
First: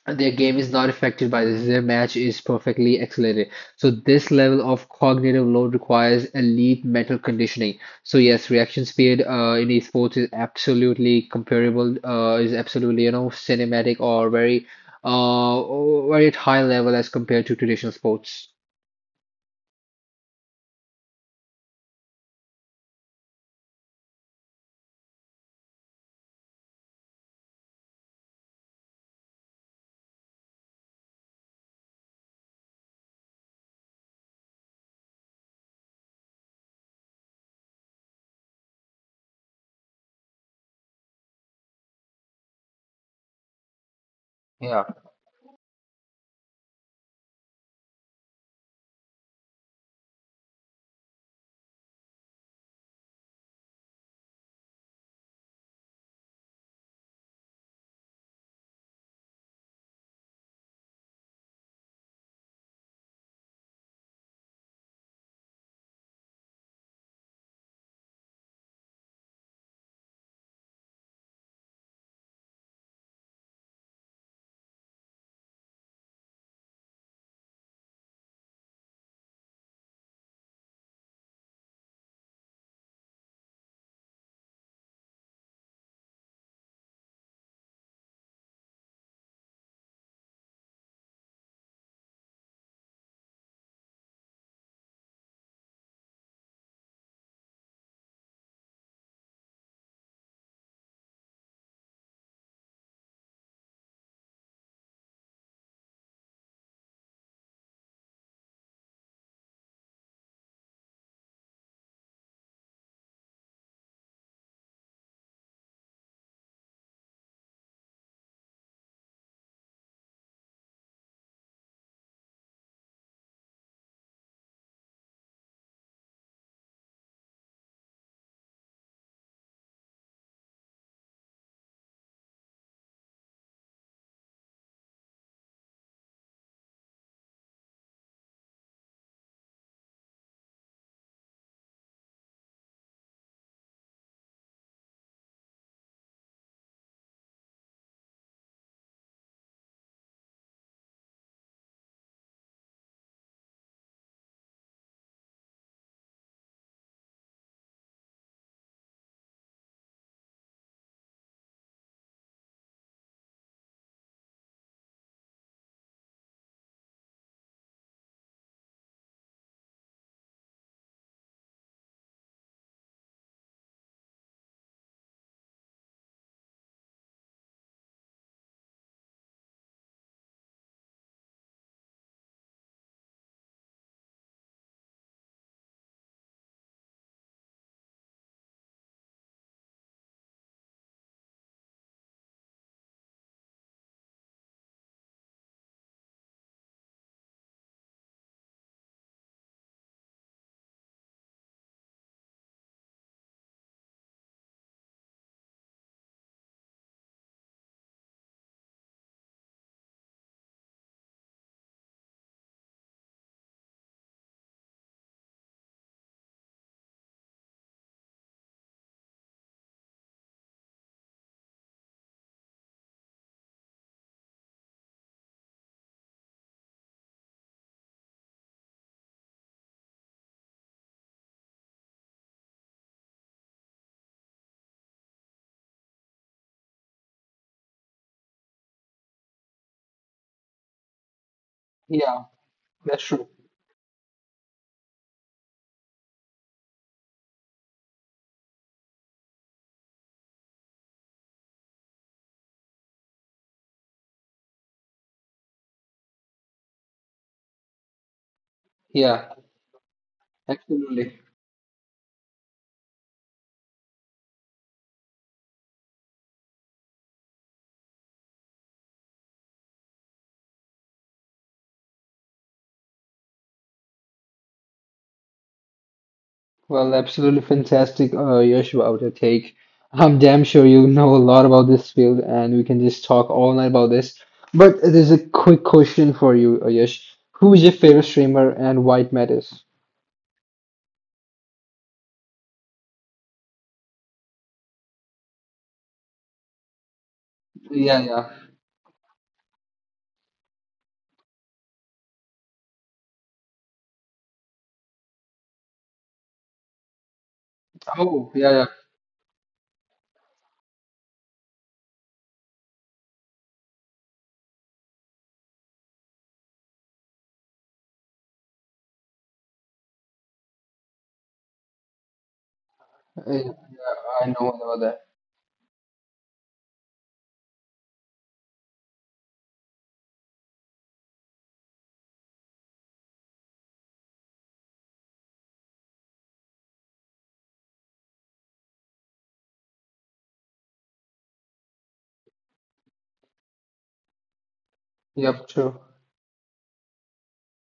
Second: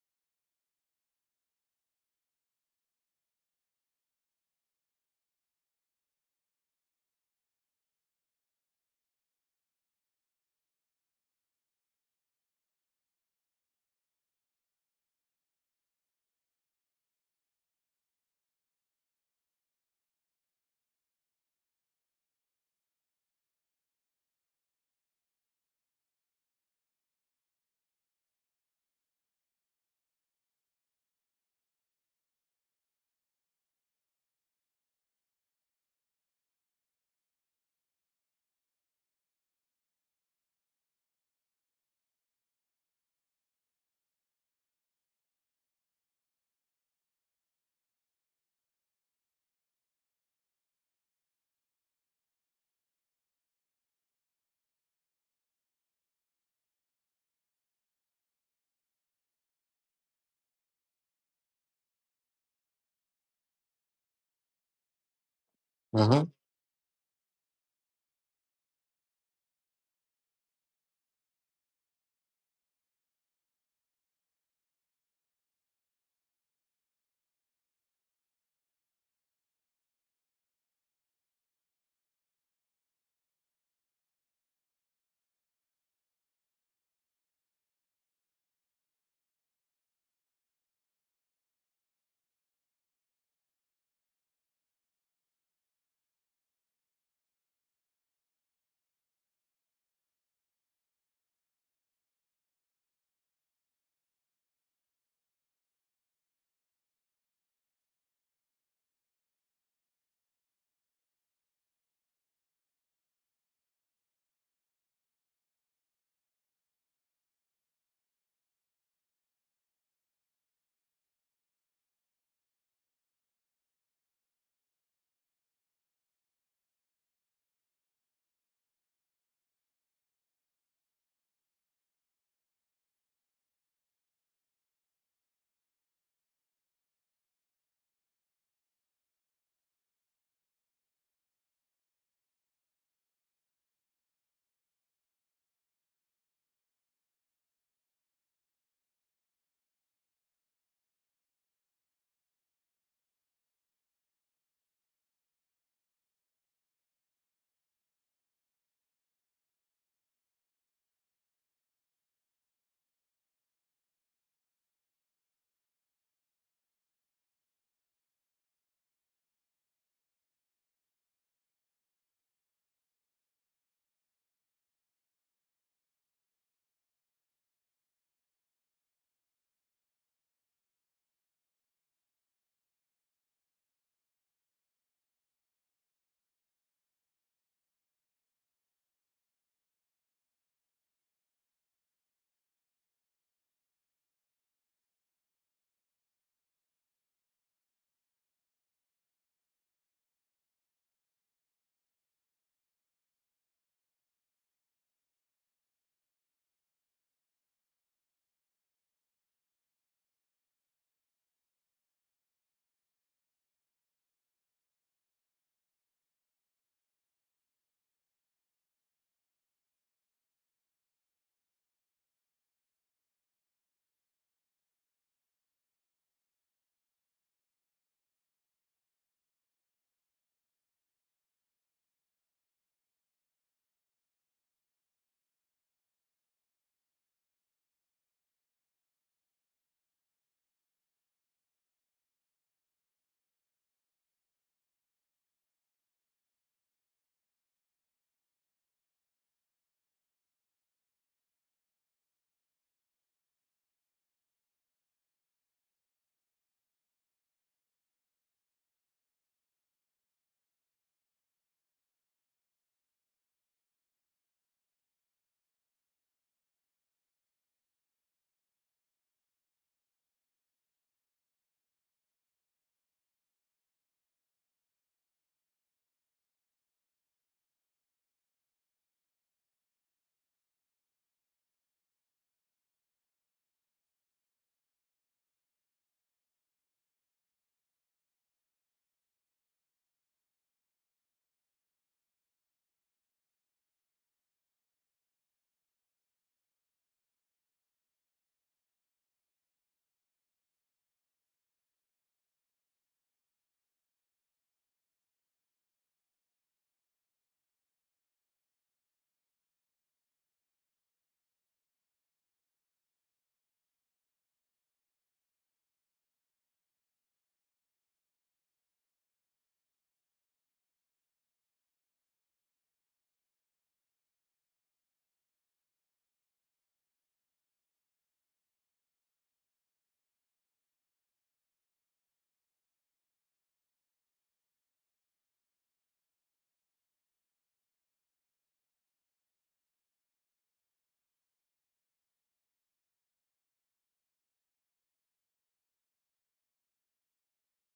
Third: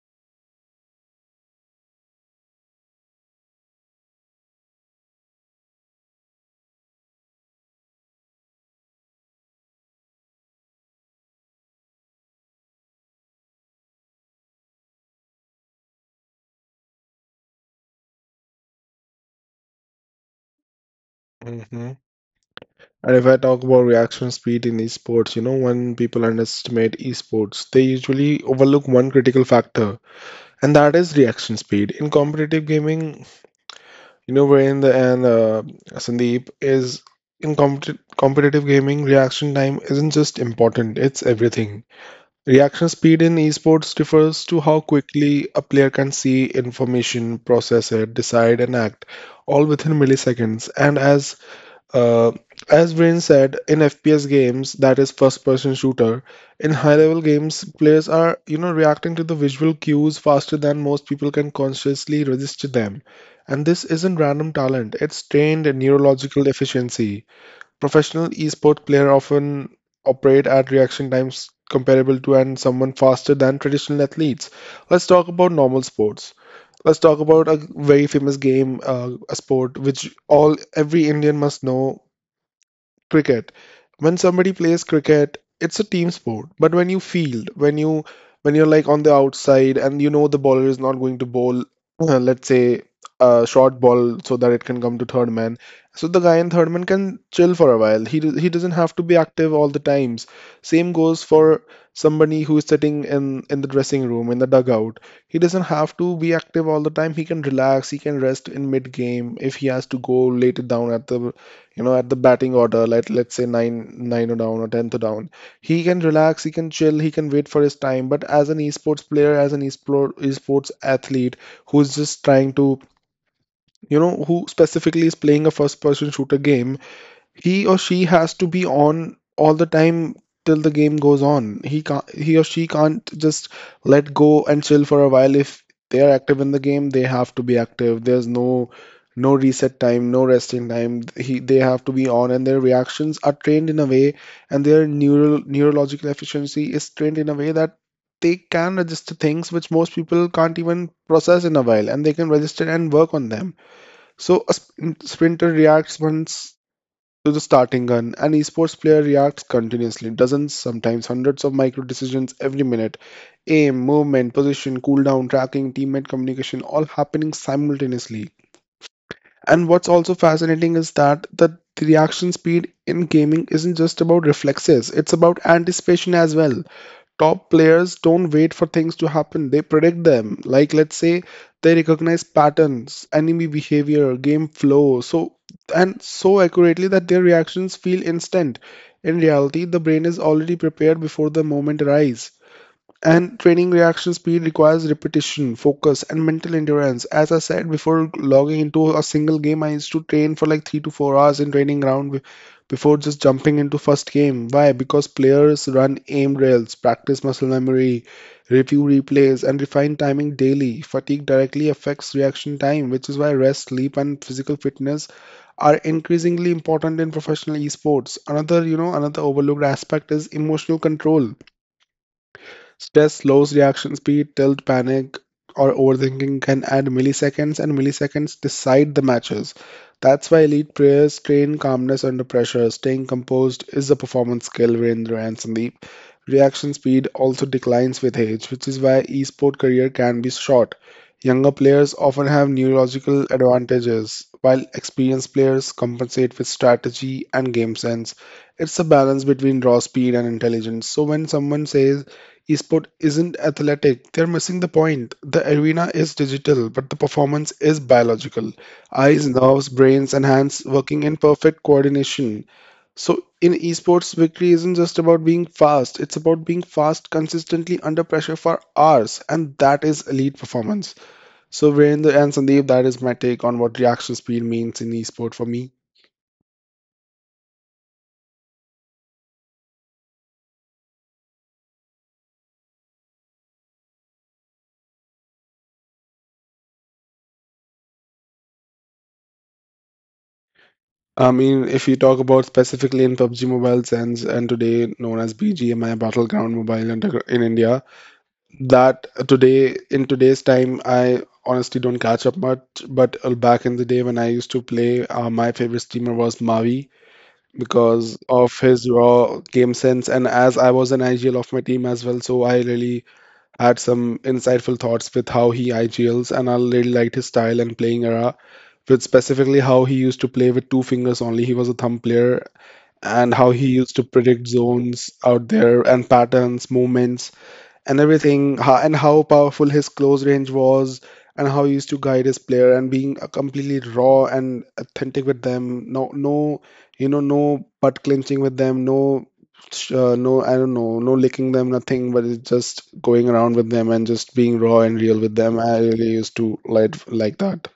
Speaker 3: their game is not affected by this. Their match is perfectly accelerated. So this level of cognitive load requires elite mental conditioning. So yes, reaction speed in esports is absolutely comparable. Is absolutely, you know, cinematic or very very at high level as compared to traditional sports.
Speaker 2: And if I talk about reaction speed in esports, you know, when people underestimate esports, they usually overlook one critical factor, and that is reaction speed. In competitive gaming, you know, where in the end, Sandeep, is in competitive gaming, reaction time isn't just important, it's everything. Reaction speed in esports refers to how
Speaker 3: Yeah,
Speaker 2: quickly a player can see information, process it, decide, and act, all within milliseconds. And uh, as Brain said, in FPS games, that is first-person shooter, in high-level games, players are, you know, reacting to the visual cues faster than most people can consciously register them. And this isn't random talent, it's trained in
Speaker 1: mm-hmm,
Speaker 2: neurological efficiency. Professional esport player often operate at reaction times comparable to and someone faster than traditional athletes. Let's talk about normal sports, let's talk about a very famous game, a sport which all every Indian must know, cricket. When somebody plays cricket, it's a team sport, but when you field when you when you're like on the outside and you know the bowler is not going to bowl, let's say a short ball, so that it can come to third man, so the guy in third man can chill for a while. He doesn't have to be active all the times. Same goes for somebody who is sitting in the dressing room, in the dugout. He doesn't have to be active all the time, he can relax, he can rest in mid game. If he has to go later down at the, you know, at the batting order, like let's say nine or down, or tenth down, he can relax, he can chill, he can wait for his time. But as an esports player, as an esports athlete who's just trying to, you know, who specifically is playing a first person shooter game, he or she has to be on all the time till the game goes on. He or she can't just let go and chill for a while. If they are active in the game, they have to be active. There's no reset time, no resting time. They have to be on, and their reactions are trained in a way, and their neural neurological efficiency is trained in a way that they can register things which most people can't even process in a while, and they can register and work on them. So a sprinter reacts once to the starting gun. An esports player reacts continuously, dozens, sometimes hundreds of micro decisions every minute. Aim, movement, position, cooldown, tracking, teammate communication, all happening simultaneously. And what's also fascinating is that the reaction speed in gaming isn't just about reflexes, it's about anticipation as well. Top players don't wait for things to happen, they predict them. Like let's say they recognize patterns, enemy behavior, game flow so, and so accurately that their reactions feel instant. In reality, the brain is already prepared before the moment arrives. And training reaction speed requires repetition, focus, and mental endurance. As I said before, logging into a single game, I used to train for like three to four hours in training ground before just jumping into first game. Why? Because players run aim drills, practice muscle memory, review replays, and refine timing daily. Fatigue directly affects reaction time, which is why rest, sleep, and physical fitness are increasingly important in professional esports. Another, you know, another overlooked aspect is emotional control. Stress slows reaction speed, tilt, panic, or overthinking can add milliseconds, and milliseconds decide the matches. That's why elite players train calmness under pressure. Staying composed is a performance skill, Virendra and Sandeep. Reaction speed also declines with age, which is why esport career can be short. Younger players
Speaker 3: yeah,
Speaker 2: often have
Speaker 3: that's
Speaker 2: neurological
Speaker 3: true.
Speaker 2: advantages, while experienced players compensate with strategy and game sense. It's a balance between raw speed and intelligence. So when someone says esport isn't athletic, they're missing the point. The arena is digital, but the performance is biological. Eyes,
Speaker 3: Yeah,
Speaker 2: nerves, brains, and hands working in
Speaker 3: absolutely.
Speaker 2: perfect coordination. So in esports, victory isn't just about being fast. It's about being fast consistently under pressure for hours, and that is elite performance. So Virendra and Sandeep, that is my take on what reaction speed means in esport for me.
Speaker 3: Well, absolutely fantastic, Yash, about your take. I'm damn sure you know a lot about this field, and we can just talk all night about this. But there's a quick question for you, Yash. Who is your favorite streamer and why it matters?
Speaker 2: I mean, if you talk about specifically in PUBG Mobile sense, and today known as BGMI Battleground Mobile in India,
Speaker 3: Yeah, yeah.
Speaker 2: that today, in today's time, I honestly don't catch up much. But back in the day when I used to play, my favorite streamer was Mavi, because
Speaker 3: Oh,
Speaker 2: of
Speaker 3: yeah,
Speaker 2: his raw game sense. And as I was an IGL of my team as well, so I really had some insightful thoughts with how he IGLs, and I really liked his style and playing era, with specifically how he used to play with two fingers only. He was a thumb player, and how
Speaker 3: yeah.
Speaker 2: he used to
Speaker 3: I
Speaker 2: predict
Speaker 3: know about that.
Speaker 2: zones out there and patterns, movements and everything, and how powerful his close range was, and how he used to guide his player, and being completely raw and authentic with them. No, no, you know, no butt clenching with them, no, no, I don't know, no licking them, nothing, but it's just going around with them and just being raw and real with
Speaker 3: Yep,
Speaker 2: them. I
Speaker 3: true.
Speaker 2: really used to like that.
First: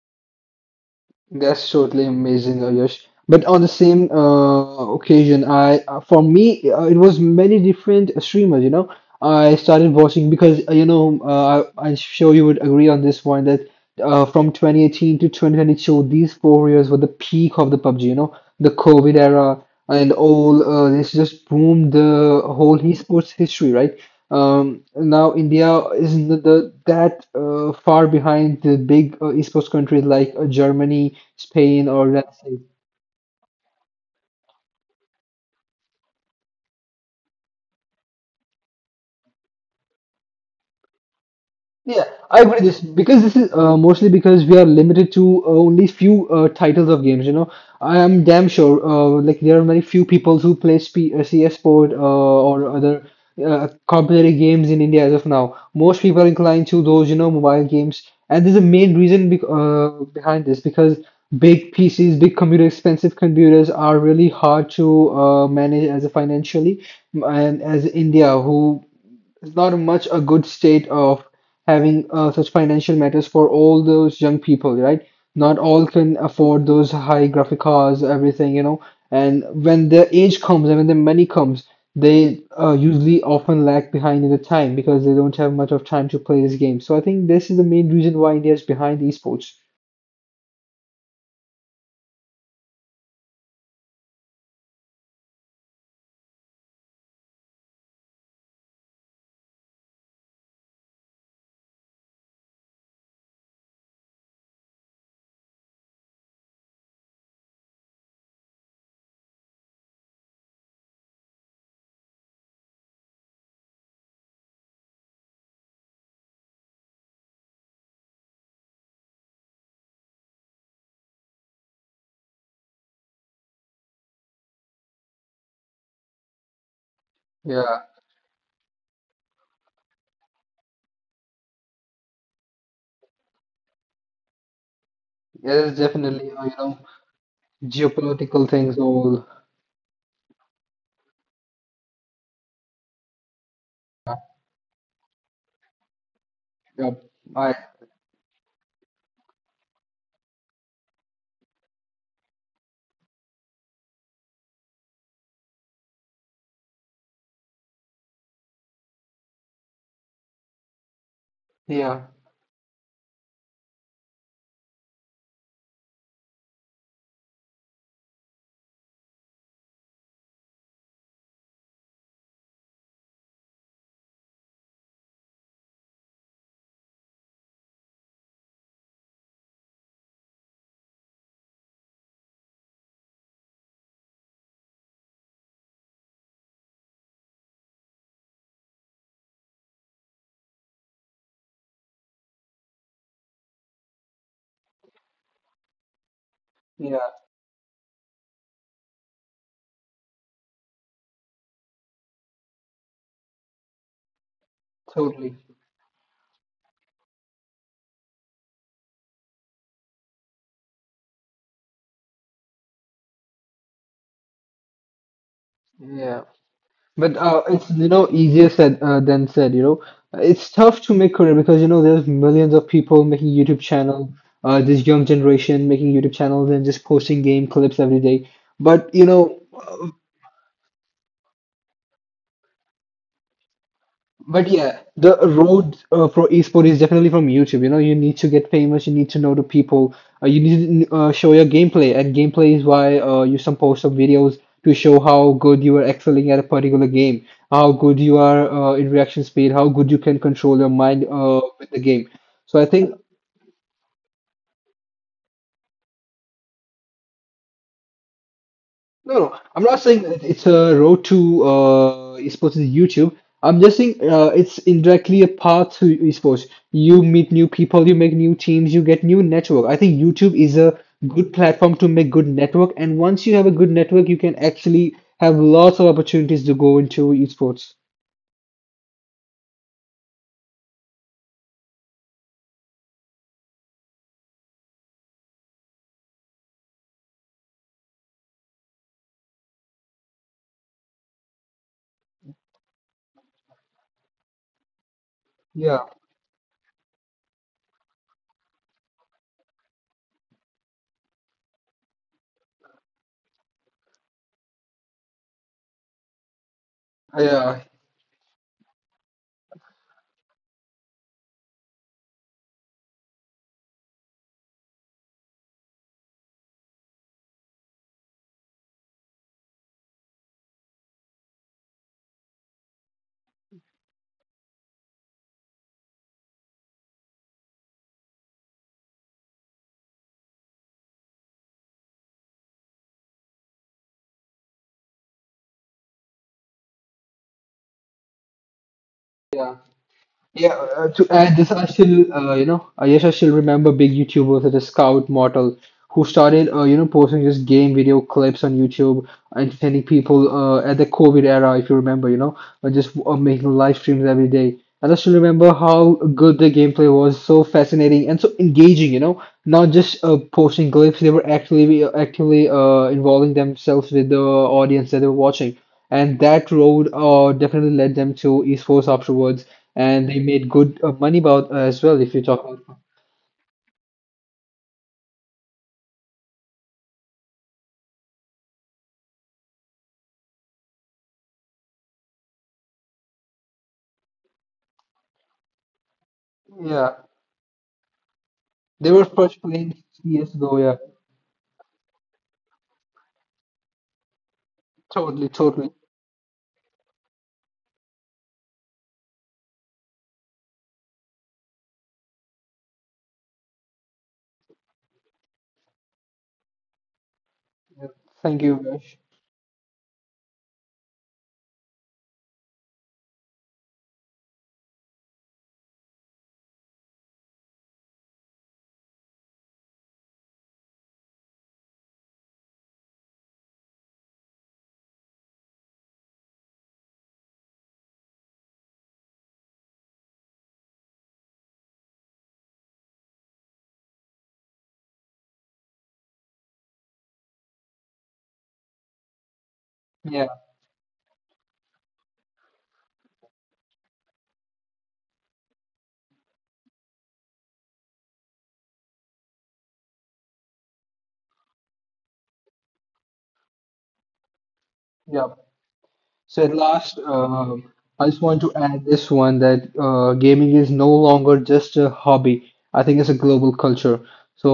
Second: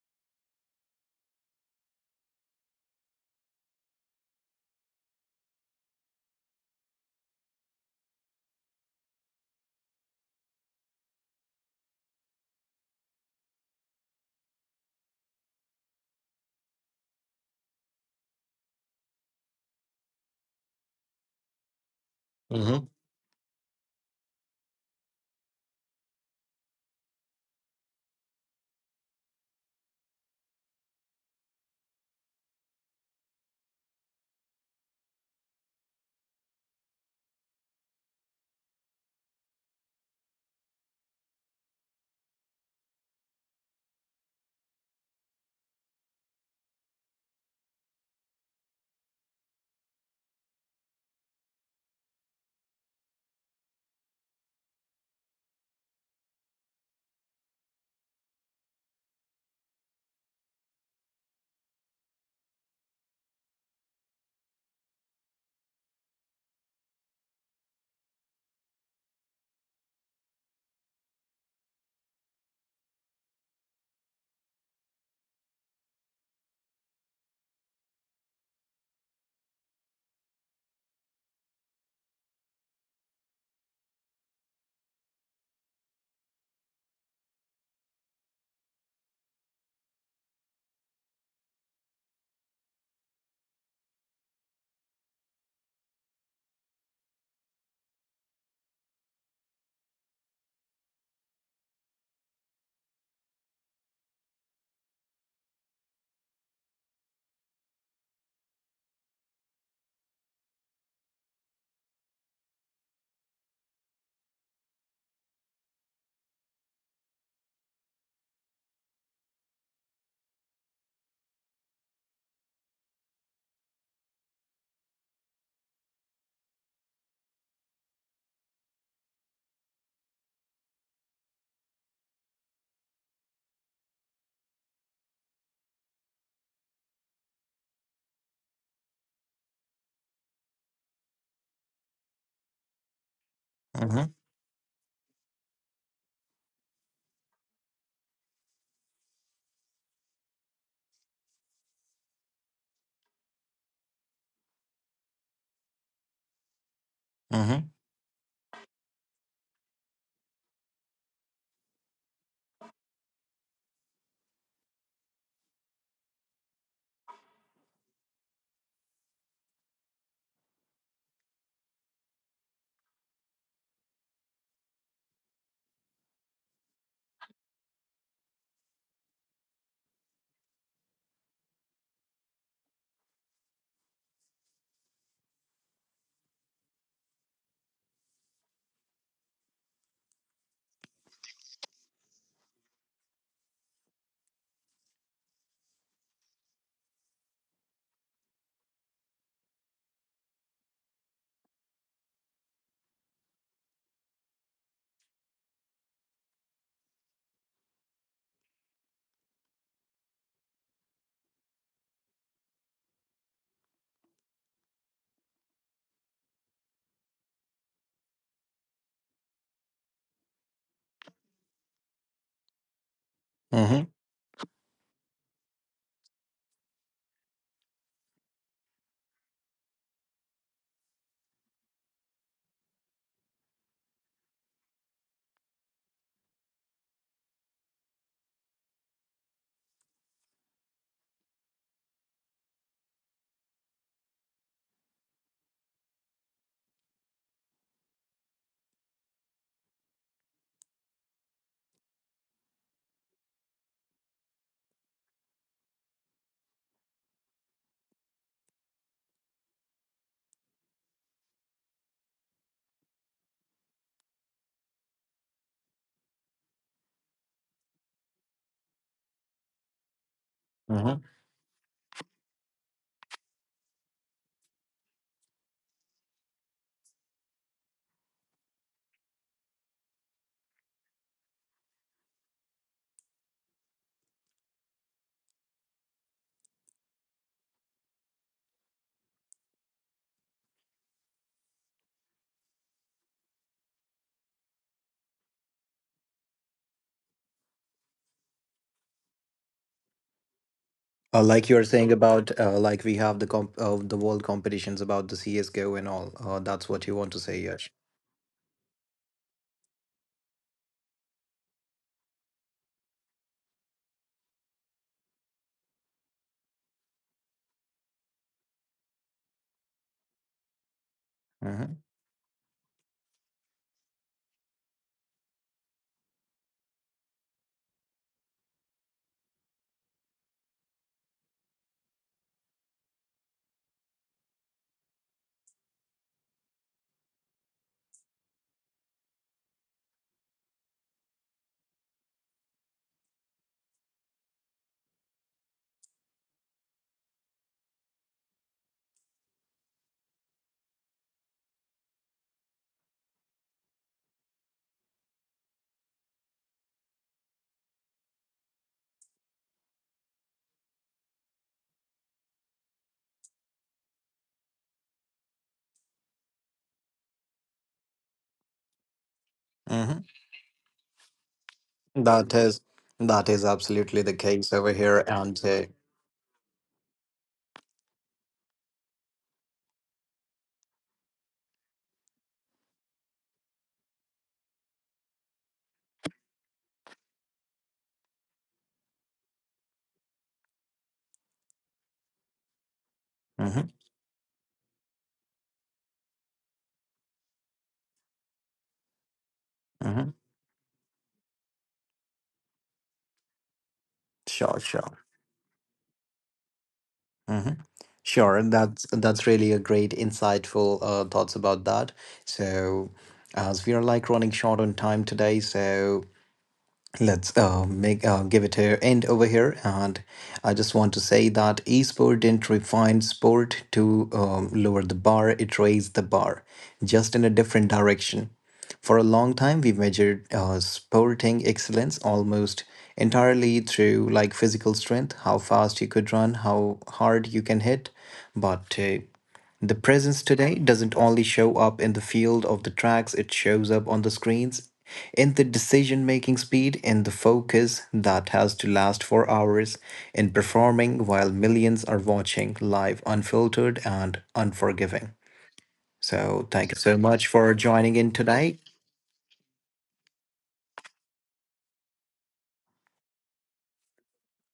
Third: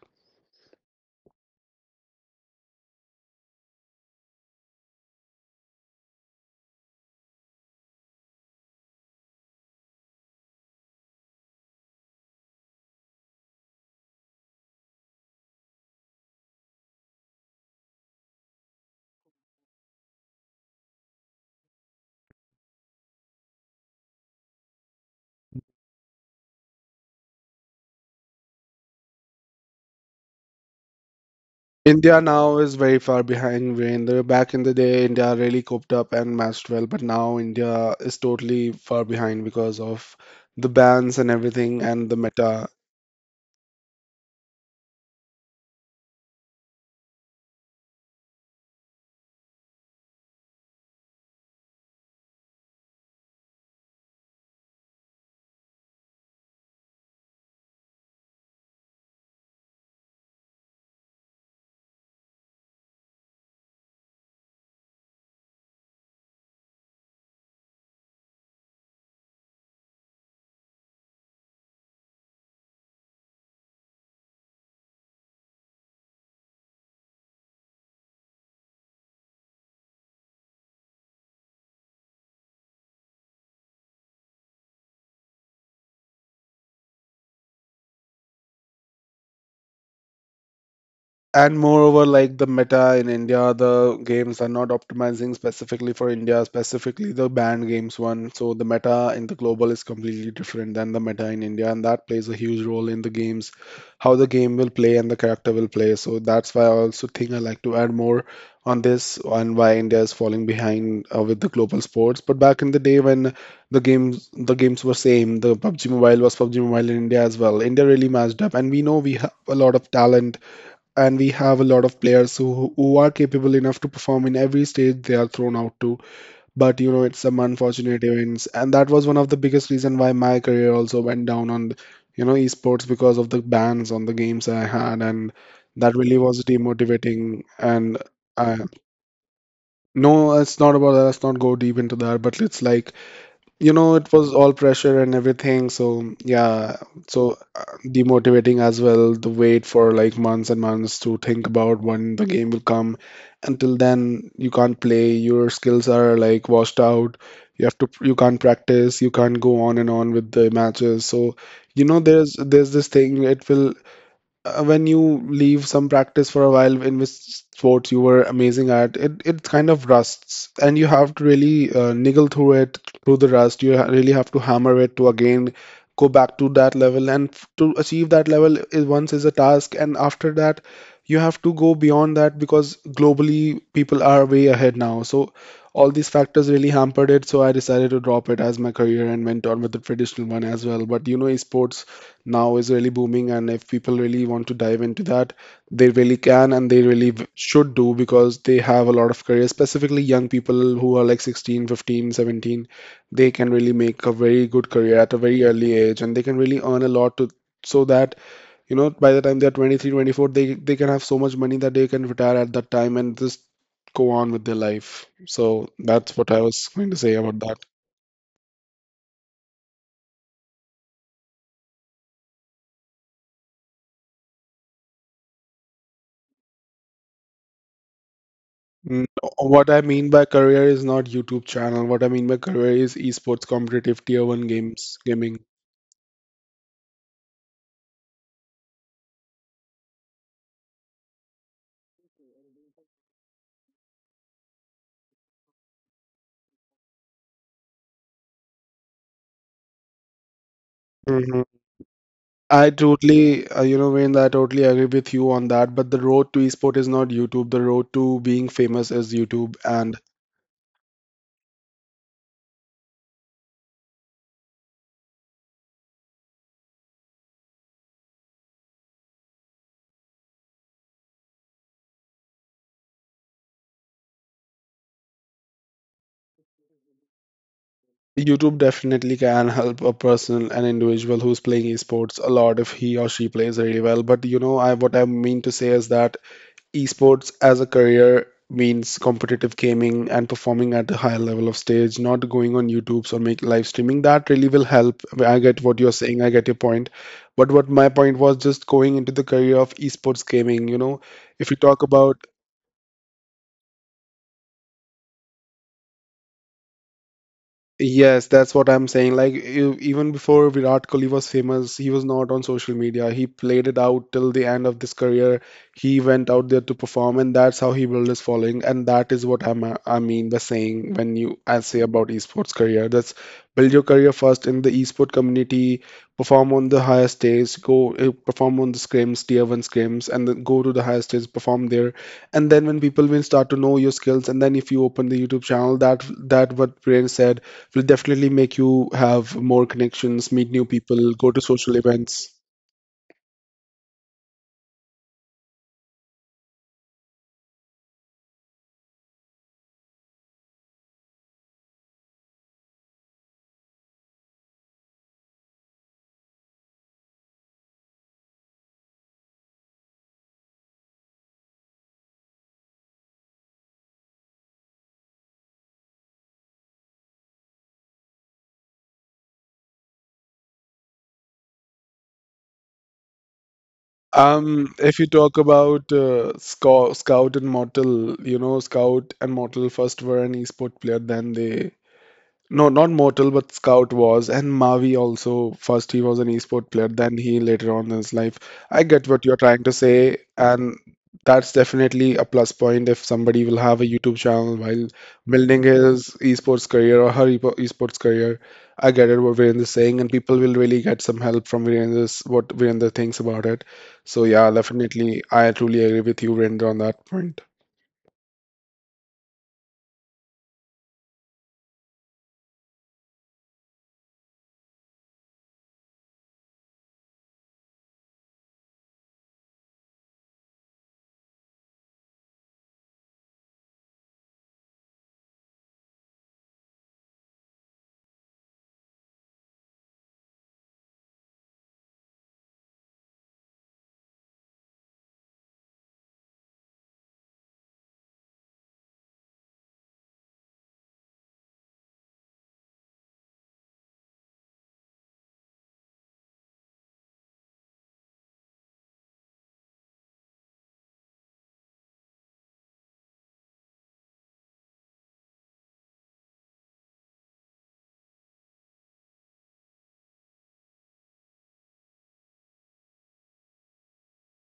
Speaker 3: That's totally amazing, Ayush. But on the same occasion, I for me, it was many different streamers. You know, I started watching because, you know, I'm sure you would agree on this point that from 2018 to 2022, these four years were the peak of the PUBG. You know, the COVID era and all this just boomed the whole
Speaker 1: mm-hmm,
Speaker 3: esports history, right? Now India isn't that far behind the big esports countries like Germany, Spain, or
Speaker 2: India
Speaker 3: let's
Speaker 2: now
Speaker 3: say.
Speaker 2: is very far behind, when the back in the day India really coped up and matched well, but now India is totally far behind because of the bans and everything
Speaker 3: Yeah,
Speaker 2: and the
Speaker 3: I agree
Speaker 2: meta.
Speaker 3: this because this is mostly because we are limited to only few titles of games. You know, I am damn sure, like there are very few people who play SP uh, CS Sport or other competitive games in India as of now. Most people are inclined to those, you know, mobile games, and there's a main reason bec behind this because big PCs, big computer, expensive computers are really hard to manage as a financially, and as India who it's not much a good state of having such financial matters for all those young people, right? Not all can afford those high graphic cards, everything, you know. And when their age comes and when their money comes, they usually often lag behind in the time because they don't have much of time to play this game. So I think this is the main reason why India is behind esports.
Speaker 2: And moreover, like the meta in India, the games are not optimizing specifically for India, specifically the banned games one. So the meta in the global is completely different than the meta in India, and that plays a huge role in the games, how the game will play and the character will play. So that's why I also think I like to add more on this, and why India is falling behind with the global sports. But back in the day, when the games were same, the PUBG Mobile was PUBG Mobile in India as well, India really matched up, and we know we have a lot of talent, and we have a lot of players who are capable enough to perform in every stage they are thrown out to. But you know, it's some
Speaker 3: Yeah,
Speaker 2: unfortunate events, and that was one of the biggest reason why my career also went down on, you know, esports because of the bans on the games I had, and
Speaker 3: yes,
Speaker 2: that really
Speaker 3: definitely.
Speaker 2: was
Speaker 3: You know,
Speaker 2: demotivating. And
Speaker 3: geopolitical
Speaker 2: uh,
Speaker 3: things all.
Speaker 2: no, it's not about that. Let's not go deep into that. But it's like, you know, it
Speaker 1: mm-hmm,
Speaker 3: Uh,
Speaker 2: was all pressure and everything, so yeah.
Speaker 3: yeah,
Speaker 2: So
Speaker 3: I
Speaker 2: demotivating as well, the wait for like months and months to think about when the game will come. Until then, you can't play, your skills are like washed out,
Speaker 1: mm-hmm,
Speaker 2: you have to, you can't practice, you can't go on and on with the matches. So you know,
Speaker 3: yeah,
Speaker 2: there's this thing, it will, when you leave some practice for a while in which sports you were amazing at, it kind of rusts, and you have to really niggle through it, through the rust. You really have to hammer it to again go back to that level, and to achieve that level is once is a task, and after that, you have to go beyond that because globally people are way ahead now. So all these factors really hampered it, so I decided to drop it as my career and went on with the traditional one as well. But you know, esports now is really booming, and if people really want to dive into that, they really can, and they really
Speaker 3: yeah,
Speaker 2: should do, because they have a lot of careers, specifically young people who are like 16 15 17, they can really make a very good career at a
Speaker 3: totally.
Speaker 2: very early age, and they can really earn a lot to. So that you know by the time they're 23 24, they can have so much money that they can retire at that time and just go on with their life. So that's
Speaker 3: Yeah.
Speaker 2: what I was going to say
Speaker 3: But
Speaker 2: about that.
Speaker 3: it's, you know, easier said than said. You know, it's tough to make career because, you know, there's millions of people making YouTube
Speaker 1: mm-hmm.
Speaker 3: channel. This young generation making YouTube channels and just posting game clips every day. But
Speaker 2: Mm,
Speaker 3: you know,
Speaker 2: what I mean by career is not YouTube channel. What I mean by career is esports competitive tier one
Speaker 3: but yeah,
Speaker 2: games
Speaker 3: the
Speaker 2: gaming.
Speaker 3: road for esport is definitely from YouTube. You know, you need to get famous, you need to know the people, you need to show your gameplay, and gameplay is why, you some post some videos to show how good you are excelling at a particular game, how good you are in reaction speed, how good you can control your mind
Speaker 2: Mhm.
Speaker 3: with the game. So
Speaker 2: I
Speaker 3: I think
Speaker 2: totally, you know, Wayne, I totally agree with you on that. But the road to esport is not YouTube. The road to being famous is
Speaker 3: no, no,
Speaker 2: YouTube,
Speaker 3: I'm not
Speaker 2: and
Speaker 3: saying that it's a road to esports is YouTube. I'm just saying it's indirectly a path to esports. You meet new people, you make new teams, you get new network. I think YouTube is a
Speaker 1: Uh,
Speaker 3: good platform to make good network, and once you have a good network, you can actually have lots of opportunities to go into esports.
Speaker 2: YouTube definitely can help a person, an individual who's playing esports a lot, if he or she plays really well. But you know, I, what I mean to say is that esports as a career means competitive gaming and performing at a higher level of stage, not going on YouTube's or make live streaming. That really will help. I mean, I get what
Speaker 3: Yeah,
Speaker 2: you're saying. I get your point. But what my point was just going into the career of esports gaming, you know, if
Speaker 1: like
Speaker 2: we
Speaker 1: you were
Speaker 2: talk
Speaker 1: saying
Speaker 2: about,
Speaker 1: about, like we have the world competitions about the CS:GO and all. That's what you want to say,
Speaker 3: yeah,
Speaker 1: Yash.
Speaker 2: yes, that's what I'm saying. Like, even before Virat Kohli was famous, he was not on social media. He played it out till the end of this career. He went out there to perform, and that's how he built his following. And that is what I'm, I mean by saying when you I say about esports career. That's build your career first in the esport community, perform on the higher stage, go perform on the scrims, tier one scrims, and then go to the higher stage, perform there. And then when people will start to know your skills, and then if you open the YouTube channel, that that what Priyan said will definitely make you have
Speaker 3: yeah.
Speaker 2: more connections, meet
Speaker 3: Yeah,
Speaker 2: new
Speaker 3: to
Speaker 2: people, go
Speaker 3: add
Speaker 2: to
Speaker 3: this, I
Speaker 2: social
Speaker 3: still,
Speaker 2: events.
Speaker 3: you know, I guess I still remember big YouTubers such as Scout Mortal, who started, you know, posting just game video clips on YouTube, entertaining people at the COVID era, if you remember, you know, just making live streams every day. And I still remember how good the gameplay was, so fascinating and so engaging, you know, not just posting clips, they were actually actively involving themselves with the audience that they were watching. And that road definitely led them to esports afterwards,
Speaker 1: Mhm.
Speaker 3: and they made good money about as well. If you
Speaker 1: That
Speaker 3: talk
Speaker 1: is
Speaker 3: about,
Speaker 1: that is absolutely the case over
Speaker 2: If you
Speaker 1: here,
Speaker 2: talk
Speaker 1: and
Speaker 2: about Scout, and Mortal, you know, Scout and Mortal first were an esport player, then they, no, not Mortal, but Scout was, and Mavi also. First, he was an esport player,
Speaker 3: yeah,
Speaker 2: then he later on in his life. I
Speaker 3: they
Speaker 2: get
Speaker 3: were
Speaker 2: what you're
Speaker 3: first
Speaker 2: trying to
Speaker 3: playing
Speaker 2: say,
Speaker 3: CS:GO.
Speaker 2: and
Speaker 3: Yeah,
Speaker 2: that's definitely a plus point if somebody will
Speaker 1: mhm,
Speaker 2: have a YouTube channel while
Speaker 3: totally,
Speaker 2: building
Speaker 3: totally.
Speaker 2: his esports career, or her esports career. I get it what Virendra's saying, and
Speaker 1: mhm.
Speaker 2: people will really get some help from Virendra's, what Virendra thinks about it. So yeah,
Speaker 1: Sure, sure,
Speaker 2: definitely, I truly agree with you, Virendra, on that point.
Speaker 1: hmm,
Speaker 3: Yeah.
Speaker 1: sure.
Speaker 3: Thank
Speaker 1: And
Speaker 3: you, Vish.
Speaker 1: that's really a great insightful thoughts about that. So, as we are like running short on time today, so let's make give it a end over here, and I just want to say that esport didn't refine sport to lower the bar; it raised the bar, just in a different direction. For a long time, we measured sporting excellence almost entirely through like physical strength, how fast you could run, how hard you can hit, but the presence
Speaker 3: Yeah,
Speaker 1: today doesn't only show up in the field of the tracks, it shows up on the screens, in the decision making speed, in the focus that has to last for hours, in performing while millions are watching live, unfiltered and unforgiving.
Speaker 3: yeah. So
Speaker 1: So,
Speaker 3: at
Speaker 1: thank you
Speaker 3: last,
Speaker 1: so much for joining
Speaker 3: I
Speaker 1: in
Speaker 3: just want to
Speaker 1: today.
Speaker 3: add this one that gaming is no longer just a hobby. I think it's a global culture.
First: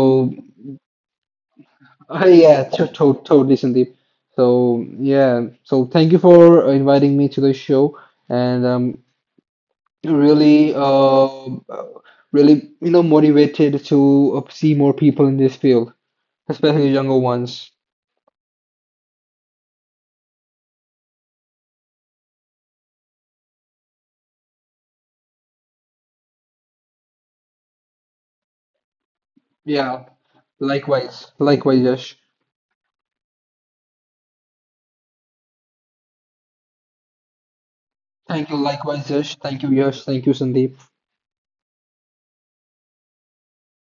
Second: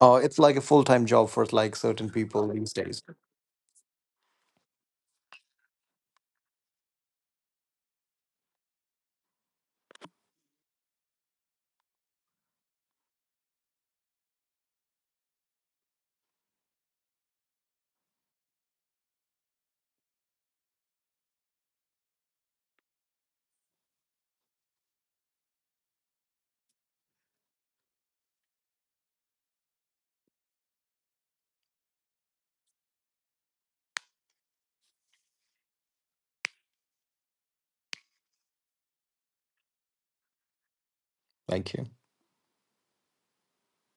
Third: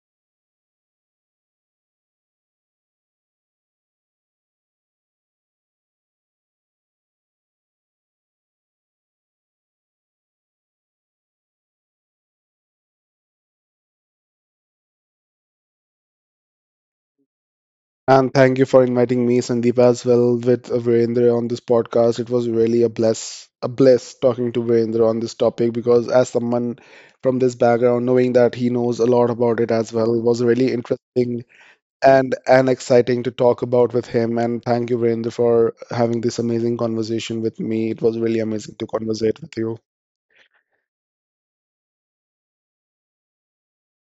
Speaker 1: It's like a full time job for like certain people
Speaker 3: yeah,
Speaker 1: these
Speaker 3: to
Speaker 1: days.
Speaker 3: to totally, Sandeep. So yeah, so thank you for inviting me to the show, and really really, you know, motivated to see more people in this field, especially younger ones.
Speaker 2: And thank you for inviting me, Sandeep, as well, with Virendra on this podcast. It was really a bless talking to Virendra on this topic, because as someone from this background, knowing that he knows a lot about it as
Speaker 3: Yeah,
Speaker 2: well, it was really
Speaker 3: likewise,
Speaker 2: interesting
Speaker 3: likewise, Yash.
Speaker 2: and exciting to talk about with him. And thank you, Virendra, for having this amazing conversation with me. It was really
Speaker 3: Thank you,
Speaker 2: amazing to
Speaker 3: likewise, Yash.
Speaker 2: conversate with
Speaker 3: Thank you,
Speaker 2: you.
Speaker 3: Yash. Thank you, Sandeep.
Speaker 1: Thank you.